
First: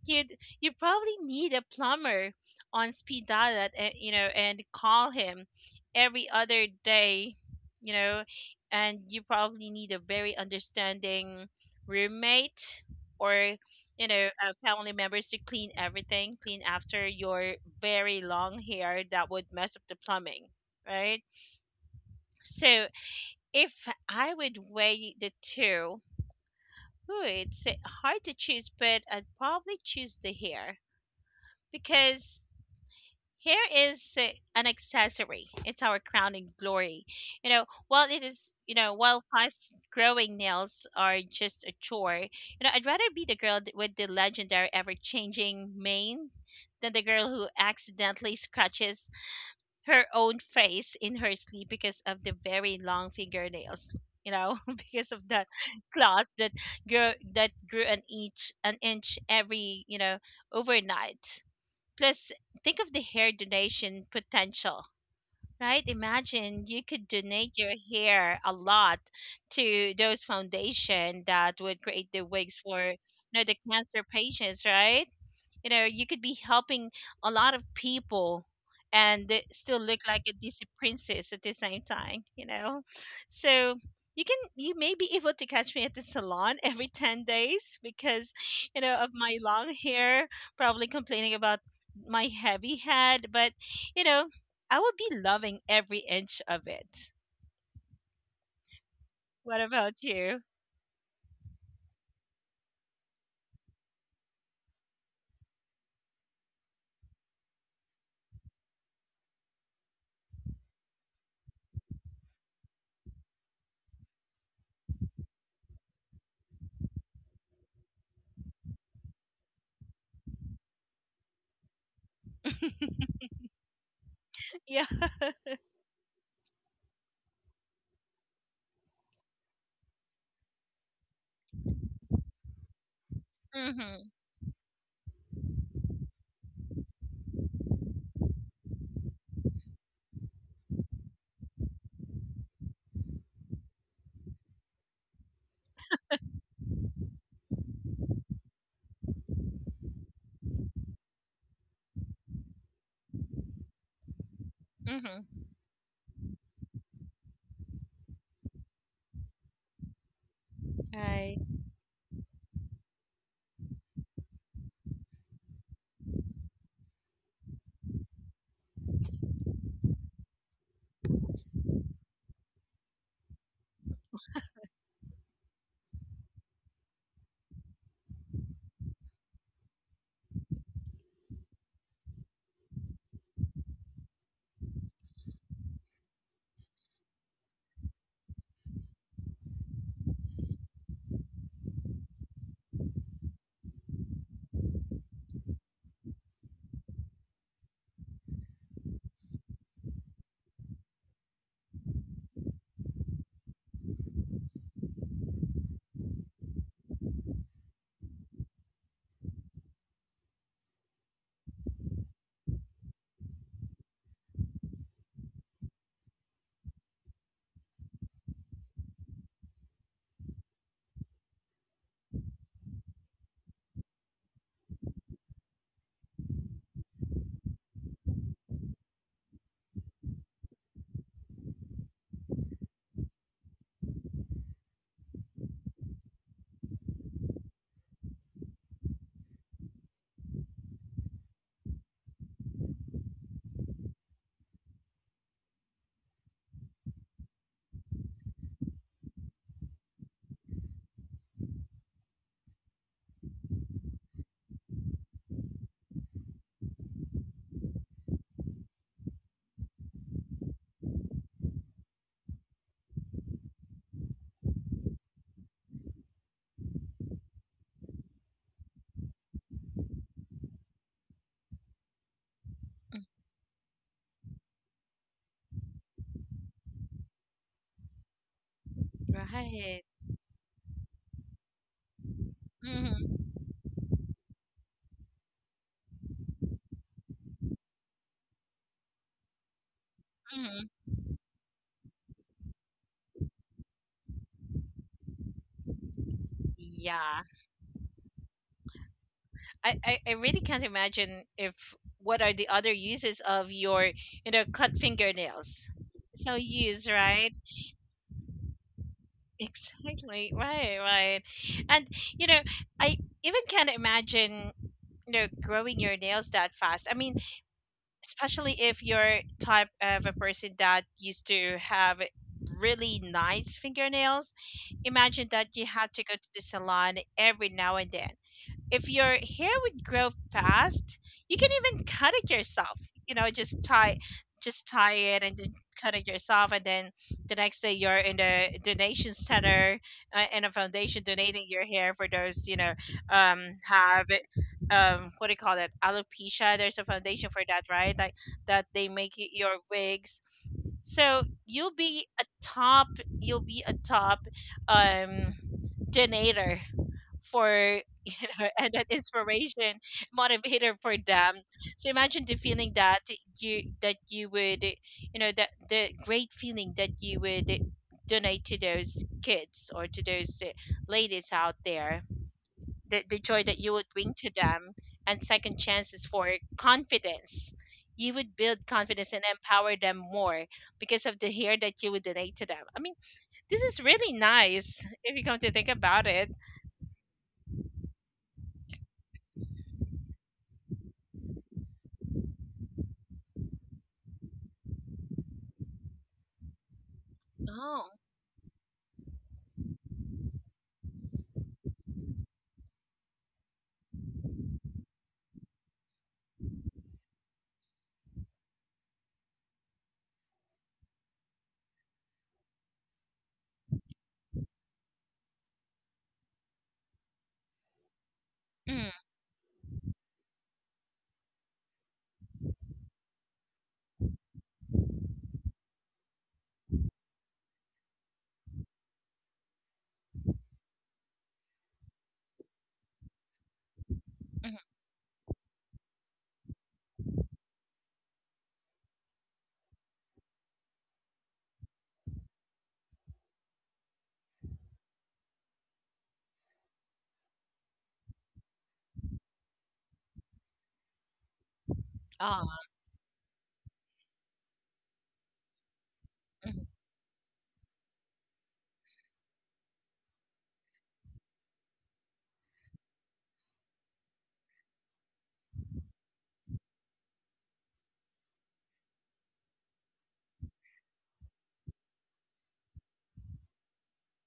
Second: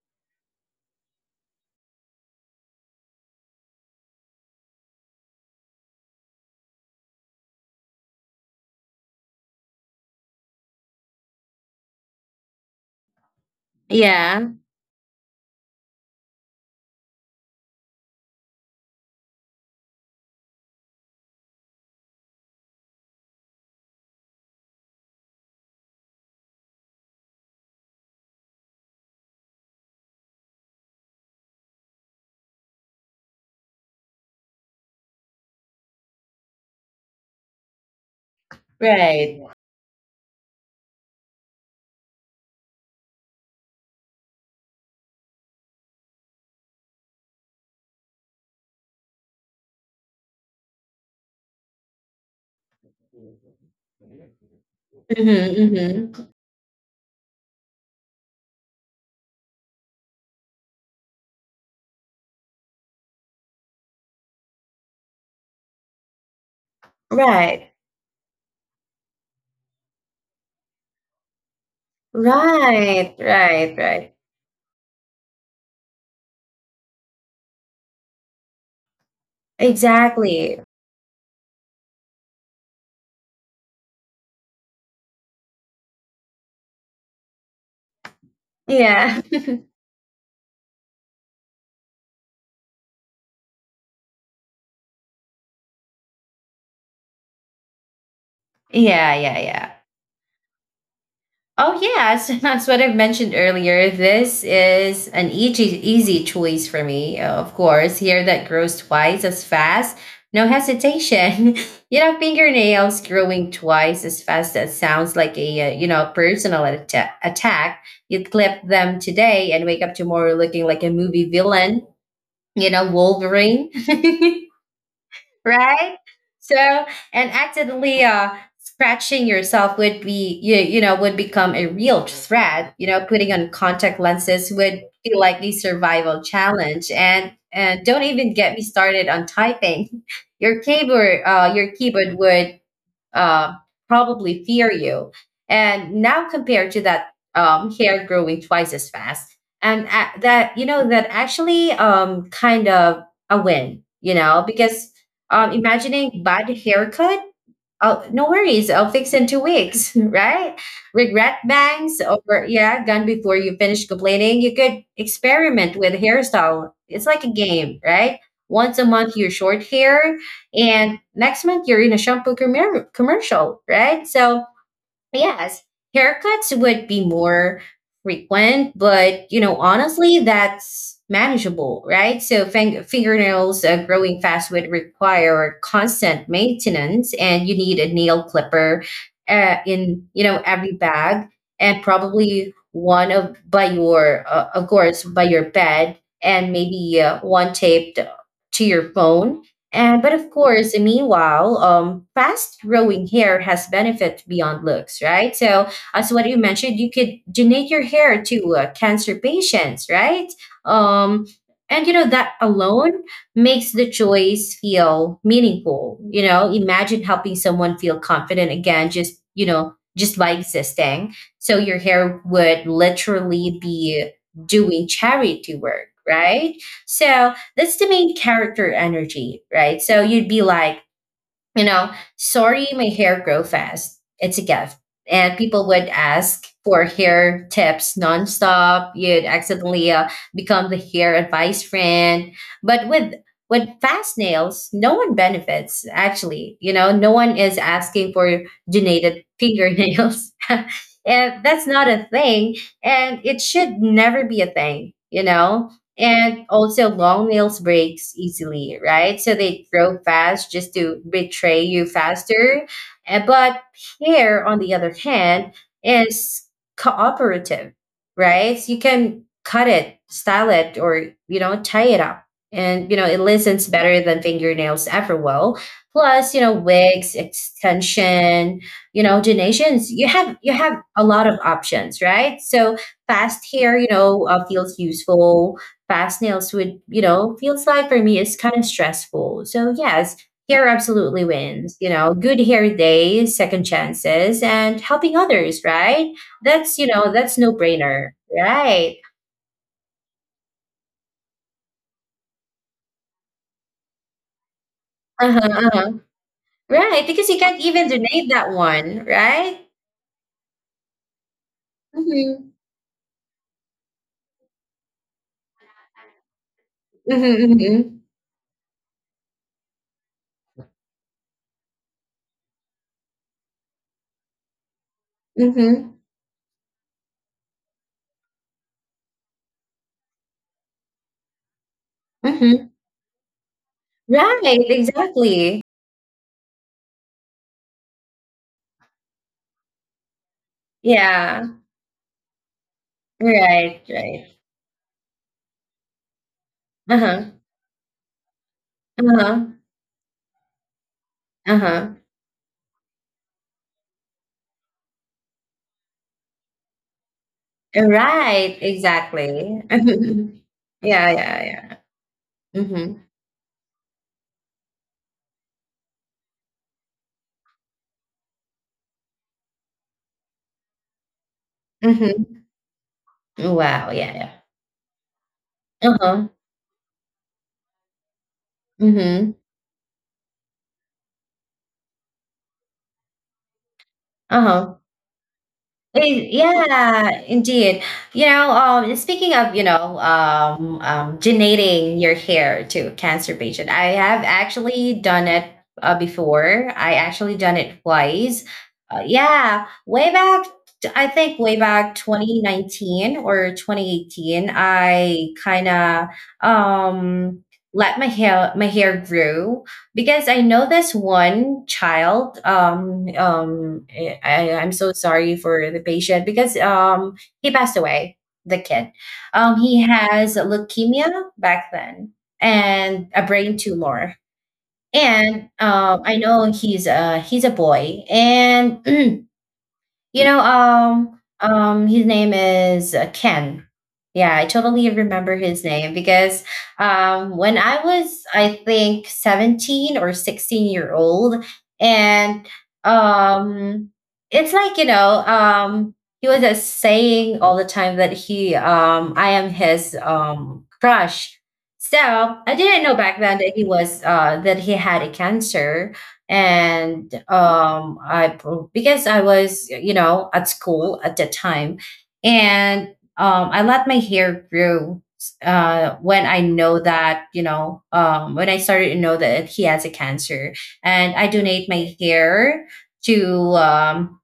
S2: you'd you probably need a plumber on speed dial at, eh, you know and call him every other day you know and you probably need a very understanding roommate or
S1: Yeah,
S2: family members to clean everything clean after your very long hair that would mess up the plumbing, right? So if I would weigh the two, ooh, it's hard to choose, but I'd probably choose the hair because hair is an accessory. It's our crowning glory. While it is, you know, while
S1: right.
S2: fast growing nails are just a chore, I'd rather be the girl with the legendary ever changing mane than the girl who accidentally scratches her own face in her sleep because of the very long fingernails. Because of
S1: Mhm,
S2: that,
S1: mhm.
S2: claws that grew an inch every overnight. Plus, think of the hair donation potential, right? Imagine you could donate your
S1: Right.
S2: hair a lot to those foundation that would create the wigs for
S1: Right,
S2: the
S1: right,
S2: cancer
S1: right.
S2: patients, right? You could be helping a lot of people, and they still look like a Disney
S1: Exactly.
S2: princess at the same time. So you may be able to catch me at the salon every 10 days because of
S1: Yeah.
S2: my long hair, probably complaining about my heavy head, but you know I would be loving every inch of it.
S1: Yeah, yeah,
S2: What
S1: yeah.
S2: about you?
S1: Oh, yeah. So that's what I've mentioned earlier. This is an easy, easy choice for me, of course. Hair that grows twice as fast, no hesitation. You know, fingernails growing twice as fast. That sounds like a you know, personal attack. You clip them today and wake up tomorrow looking like a movie villain, you know, Wolverine.
S2: Yeah.
S1: Right? So, and accidentally scratching yourself would be, you know, would become a real threat. You know, putting on contact
S2: Mm-hmm,
S1: lenses would feel like a survival challenge. And don't even get me started on typing. Your keyboard, your keyboard would uh, probably fear you. And now compared to that, hair growing twice as fast, and that, you know, that actually, kind of a win, you know, because
S2: mm-hmm.
S1: imagining bad haircut, I'll, no worries, I'll fix in 2 weeks, right? Regret
S2: Right,
S1: bangs over, yeah, done before you finish complaining. You could experiment with hairstyle. It's like a game, right? Once a month, you're short hair, and next month, you're in a shampoo commercial, right? So yes, haircuts would be more frequent, but you know, honestly, that's manageable, right? So fingernails growing fast would require constant maintenance, and you need a nail clipper in, you know, every bag, and probably one of by your of course by your bed, and maybe one taped to your phone. And but of course, meanwhile, fast growing hair has benefits beyond looks, right? So as what you mentioned, you could donate your hair to cancer patients, right? Um, and you know that alone makes the choice feel meaningful. You know, imagine helping someone feel confident again, just you know, just by existing. So your hair would literally be doing charity work, right? So that's the main character energy, right? So you'd be like, you know, sorry, my hair grow fast. It's a gift. And people would ask for hair tips nonstop. You'd accidentally become the hair advice friend. But with fast nails, no one benefits. Actually, you know, no one is asking for donated fingernails. And that's not a thing, and it should never be a thing, you know. And also, long nails breaks easily, right? So they grow fast just to betray you faster. But hair, on the other hand, is cooperative, right? You can cut it, style it, or, you know, tie it up. And, you know, it listens better than fingernails ever will. Plus, you know, wigs, extension, you know,
S2: right.
S1: donations. You have a lot of options, right? So
S2: Mm-hmm,
S1: fast hair, feels useful. Fast nails would, feels like for me is kind of stressful. So yes,
S2: mm-hmm.
S1: hair absolutely wins. You know, good hair day, second chances, and helping others, right? That's you know,
S2: Yeah.
S1: that's no brainer, right?
S2: I really can't imagine if, what are the other uses of your cut
S1: Uh-huh,
S2: fingernails,
S1: uh-huh.
S2: so use,
S1: Right, because
S2: right?
S1: you can't even donate that one, right?
S2: Exactly, right, right. And you know
S1: Mm-hmm.
S2: I even can't imagine growing your nails that fast, I mean,
S1: Mm-hmm.
S2: especially if you're type of a person that used to have really nice fingernails. Imagine that you have
S1: Mm-hmm.
S2: to go to the salon every now and then. If your hair would grow fast, you can even cut it
S1: Mm-hmm. Mm-hmm.
S2: yourself. You know, just tie
S1: Right,
S2: just tie it and then
S1: exactly.
S2: cut it yourself, and then the next day you're in the donation center, in a foundation donating
S1: Yeah.
S2: your hair for those,
S1: Right,
S2: have it,
S1: right.
S2: what do you call it, alopecia, there's a foundation
S1: Uh-huh.
S2: for that, right? Like, that they make
S1: Uh-huh.
S2: your wigs. So
S1: Uh-huh.
S2: you'll be a top um donator for
S1: Right,
S2: and an
S1: exactly.
S2: inspiration motivator for
S1: Yeah,
S2: them.
S1: yeah, yeah.
S2: So imagine the feeling that
S1: Mhm,
S2: you would that, the great feeling that you would donate to those kids or to those ladies out there,
S1: mhm.
S2: the joy that you would
S1: Wow, yeah,
S2: bring to
S1: yeah.
S2: them, and second chances
S1: Uh-huh,
S2: for confidence. You would build confidence and
S1: mhm,
S2: empower them more because of the hair that you would donate to them. I mean, this is really
S1: uh-huh.
S2: nice if you come to think about it.
S1: Yeah, indeed. You know, speaking of, donating your hair to a cancer patient, I have actually done it before. I actually done it
S2: Oh.
S1: twice. Yeah, way back, I think way back 2019 or 2018, I kind of um, let my hair grow because I know this one child. I'm so sorry for the patient because he passed away. The
S2: Mm.
S1: kid, he has leukemia back then and a brain tumor. And I know he's a boy, and You know, his name is Ken. Yeah, I totally remember his name because when I was, I think, 17 or 16-year-old, and um, it's like, he was saying all the time that I am his crush. So I
S2: Ah.
S1: didn't know back then that he was, that he had a cancer.
S2: Mhm,
S1: And I because I was, you know, at school at that time. And I let my hair grow when I know that, you know, when I started to know that he has a cancer. And I donate my hair to um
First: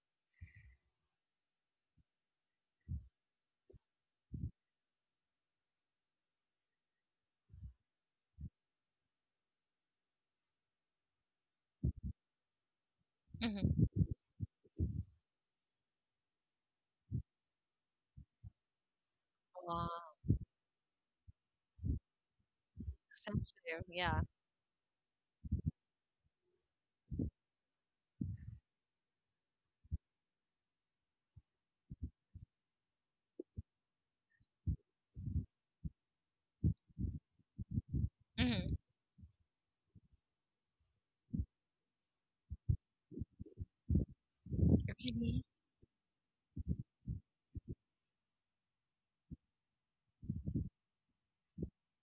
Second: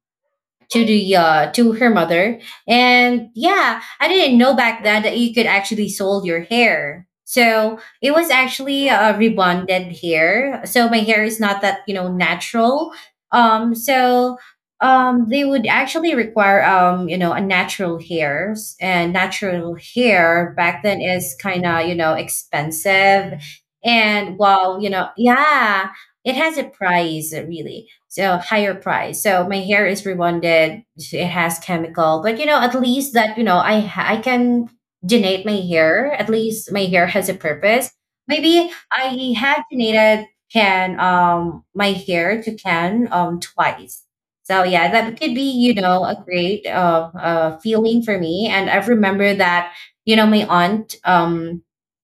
S1: to the to her mother. And yeah, I didn't know back then that you could actually sold your hair, so it was actually a rebonded hair, so my hair is not that, you know, natural. um
S2: mhm.
S1: so um they would actually require, you know, a natural hairs, and natural
S2: Wow,
S1: hair back then is kind of, you know, expensive.
S2: expensive. Yeah.
S1: And while, you know, yeah, it has a price really, so higher price, so my hair is rebonded. It has chemical, but you know, at least that, you know, I can donate my hair. At least my hair has a purpose. Maybe
S2: Mhm.
S1: I have donated can my hair to can twice. So yeah, that could
S2: Really?
S1: be, you know, a great feeling for me. And I remember that, you know, my aunt um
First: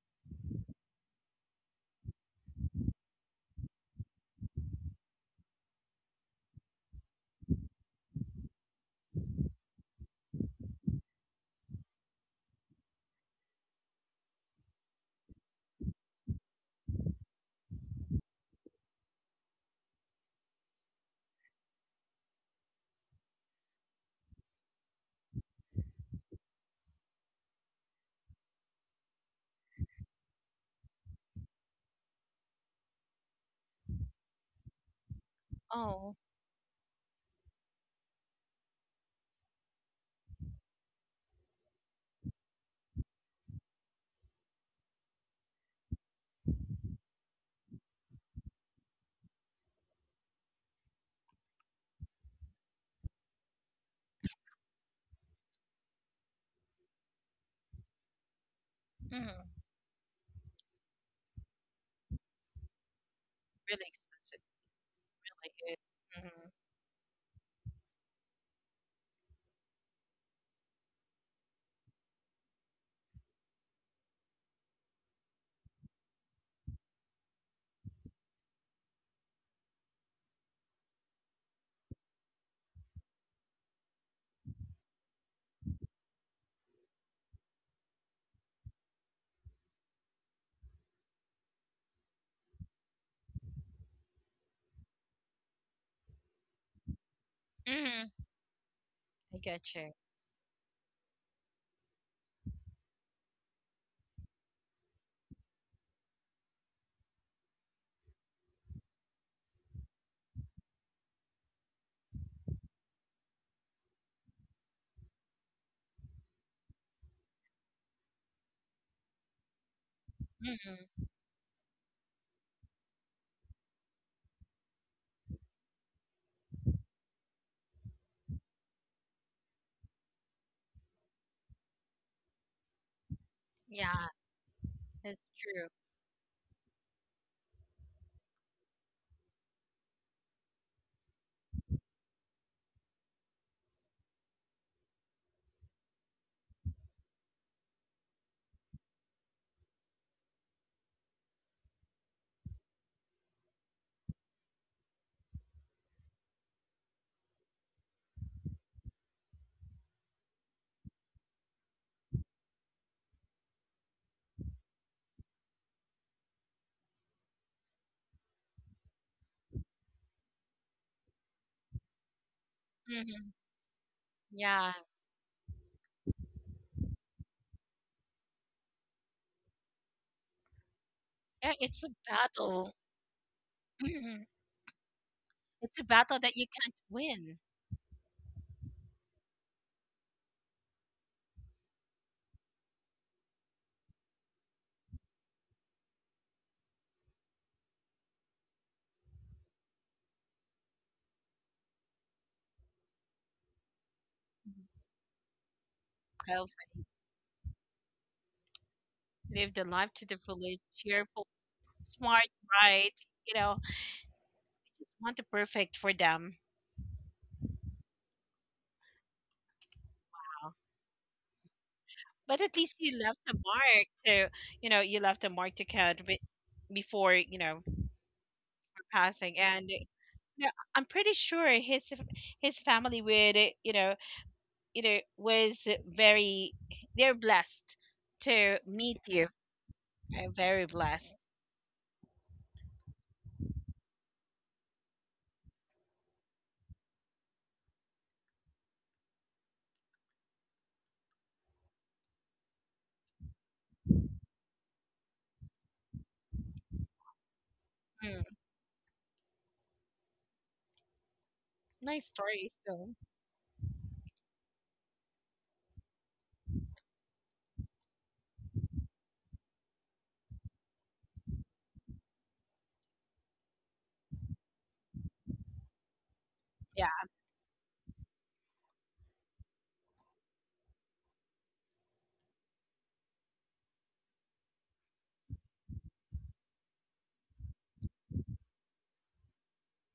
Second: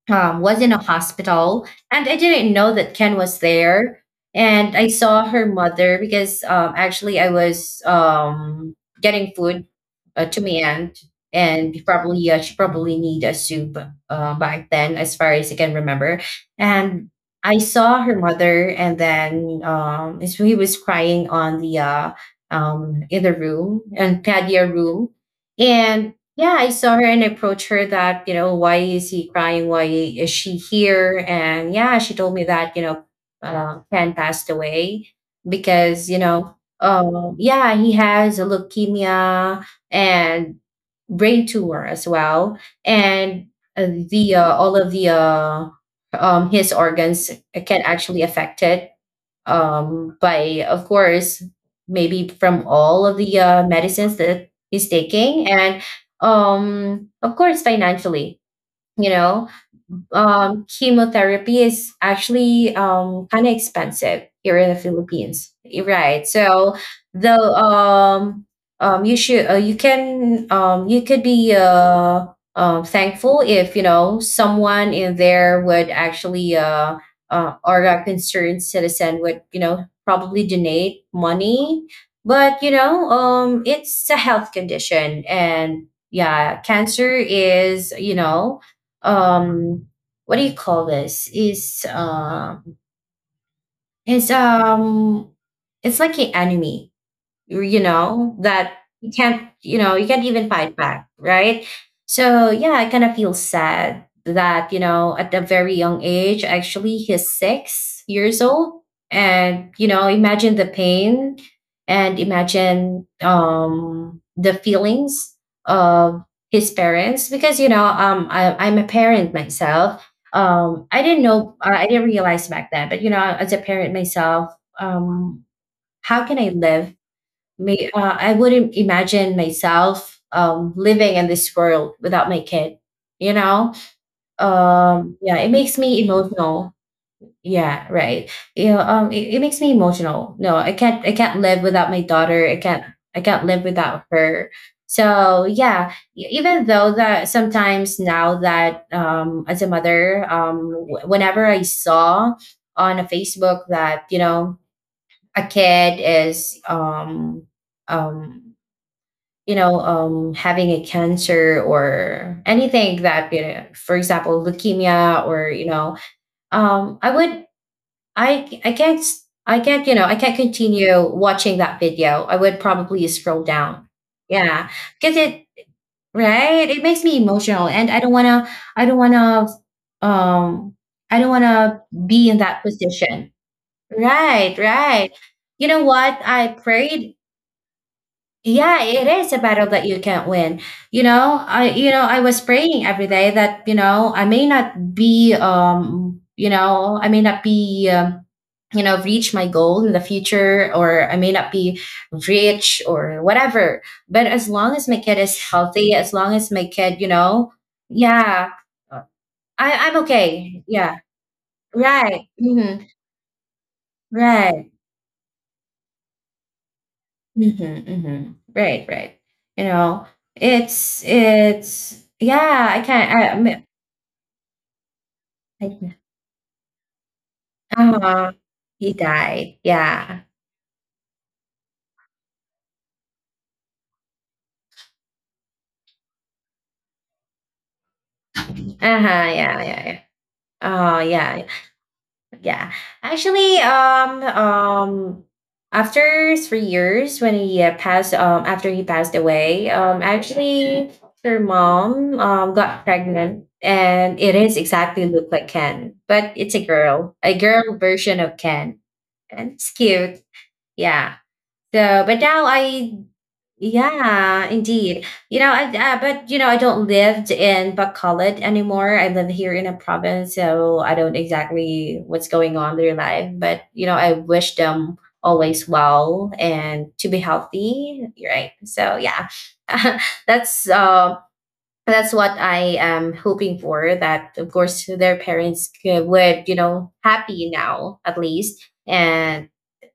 S1: um, was in a hospital, and I didn't know that Ken was there. And I saw her mother because actually I was getting food to my aunt, and probably she probably need a soup back then, as far as I can remember. And I saw her mother, and then he was crying on the in the room, in patio room, and yeah, I saw her and approached her that, you know, why is he crying? Why is she here? And yeah, she told me that, you know, Ken passed away because,
S2: Oh.
S1: you know, yeah, he has a leukemia and brain tumor as well. And the, all of the, his organs can actually affect it, by, of course, maybe from all of the medicines that he's taking, and of course, financially. You know,
S2: Mhm.
S1: chemotherapy is actually kind of
S2: Really
S1: expensive
S2: expensive.
S1: here in the
S2: Really
S1: Philippines, you're
S2: good.
S1: right?
S2: Mhm.
S1: So the you should, you can, you could be thankful if you know someone in there would actually, or a concerned citizen would, you know, probably donate money, but you know, it's a health condition, and yeah, cancer is, you know, um what do you call this? Is it's It's like an anime, you
S2: Mhm.
S1: know, that you
S2: I
S1: can't,
S2: get
S1: you
S2: you.
S1: know, you can't even fight back, right? So yeah, I kind of feel sad that, you know, at a very young age, actually he's 6 years old. And, you know, imagine the pain and imagine the feelings of his parents, because you know, I'm a parent myself. I
S2: Mhm.
S1: didn't know, I didn't realize back then, but you know, as a parent myself, um how can I live? I wouldn't imagine myself living in this world without my kid. You know,
S2: Yeah, that's
S1: yeah, it
S2: true.
S1: makes me emotional. Yeah, right. You know, it makes me emotional. No, I can't. I can't live without my daughter. I can't. I can't live without her. So yeah, even though that sometimes now that, as a mother, whenever I saw on a Facebook that, you know, a kid is um you know, having a cancer or anything that, you know, for example, leukemia or, you know, I would, I can't, I can't, you know, I can't continue watching that video. I would probably
S2: Mhm.
S1: scroll down. Yeah.
S2: Yeah.
S1: Cause it, right. It makes me emotional and I don't want to, I don't want to, I don't want to
S2: It's a
S1: be in that
S2: battle.
S1: position.
S2: Mhm.
S1: Right. Right. You
S2: It's a
S1: know
S2: battle
S1: what?
S2: that you
S1: I
S2: can't
S1: prayed.
S2: win.
S1: Yeah, it is a battle that you can't win. You know, I was praying every day that, you know, I may not be, I may not be, reach my goal in the future, or I may not be rich or whatever. But as long as my kid is healthy, as long
S2: I
S1: as
S2: was
S1: my
S2: like,
S1: kid, you know, yeah,
S2: live the
S1: I
S2: life
S1: I'm
S2: to the fullest,
S1: okay. Yeah.
S2: cheerful, smart,
S1: Right. Hmm.
S2: bright, you know,
S1: Right.
S2: just want the perfect for them.
S1: Mhm, mhm. Right, right. You know, it's
S2: But at
S1: yeah,
S2: least
S1: I can't. I
S2: you left a mark to
S1: I
S2: code before, her
S1: Uh-huh. He
S2: passing.
S1: died.
S2: And
S1: Yeah.
S2: I'm pretty sure his family would, was very, they're blessed
S1: Uh-huh,
S2: to meet
S1: yeah,
S2: you.
S1: yeah, yeah.
S2: Very
S1: Oh,
S2: blessed.
S1: yeah. Yeah. Actually, after 3 years when he, passed after he passed away, actually her mom got pregnant, and it is exactly look like Ken, but it's a girl version
S2: Mm.
S1: of Ken, and it's cute. Yeah. So,
S2: Nice
S1: but now
S2: story
S1: I,
S2: still.
S1: yeah, indeed. You know, but you know, I don't live in Bacolod anymore. I live here in a province, so I don't exactly what's going on in their life. But you know, I wish them always well and
S2: Yeah.
S1: to be healthy, right? So yeah, that's uh, that's what I am hoping for. That of course their parents would, you know, happy now at least, and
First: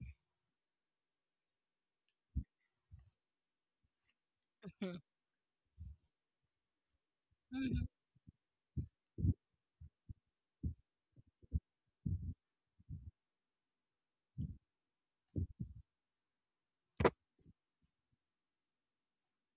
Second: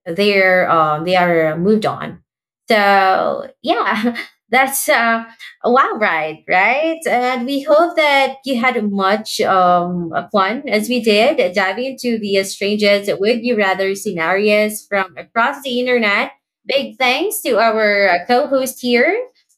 S1: they are moved on. So yeah, that's a wild ride, right? And we
S2: Mhm.
S1: hope that you had much fun as we did diving into the strangest would you rather scenarios from across the internet. Big thanks to our co-host here,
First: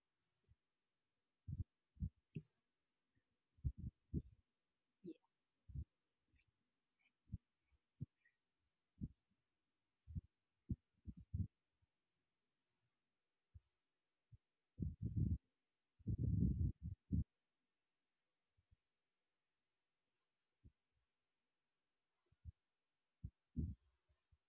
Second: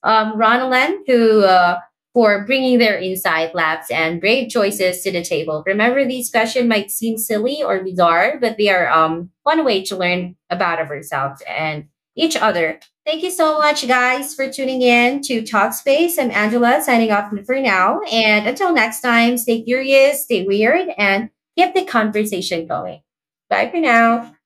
S1: Ronalyn, who for bringing their insight, laughs, and brave choices to the table. Remember, these questions might seem silly or bizarre, but they are, one way to learn about ourselves and each other. Thank you so much, guys, for tuning in to Talkspace. I'm Angela, signing off for now. And until next time, stay curious, stay weird, and keep the conversation going. Bye for now.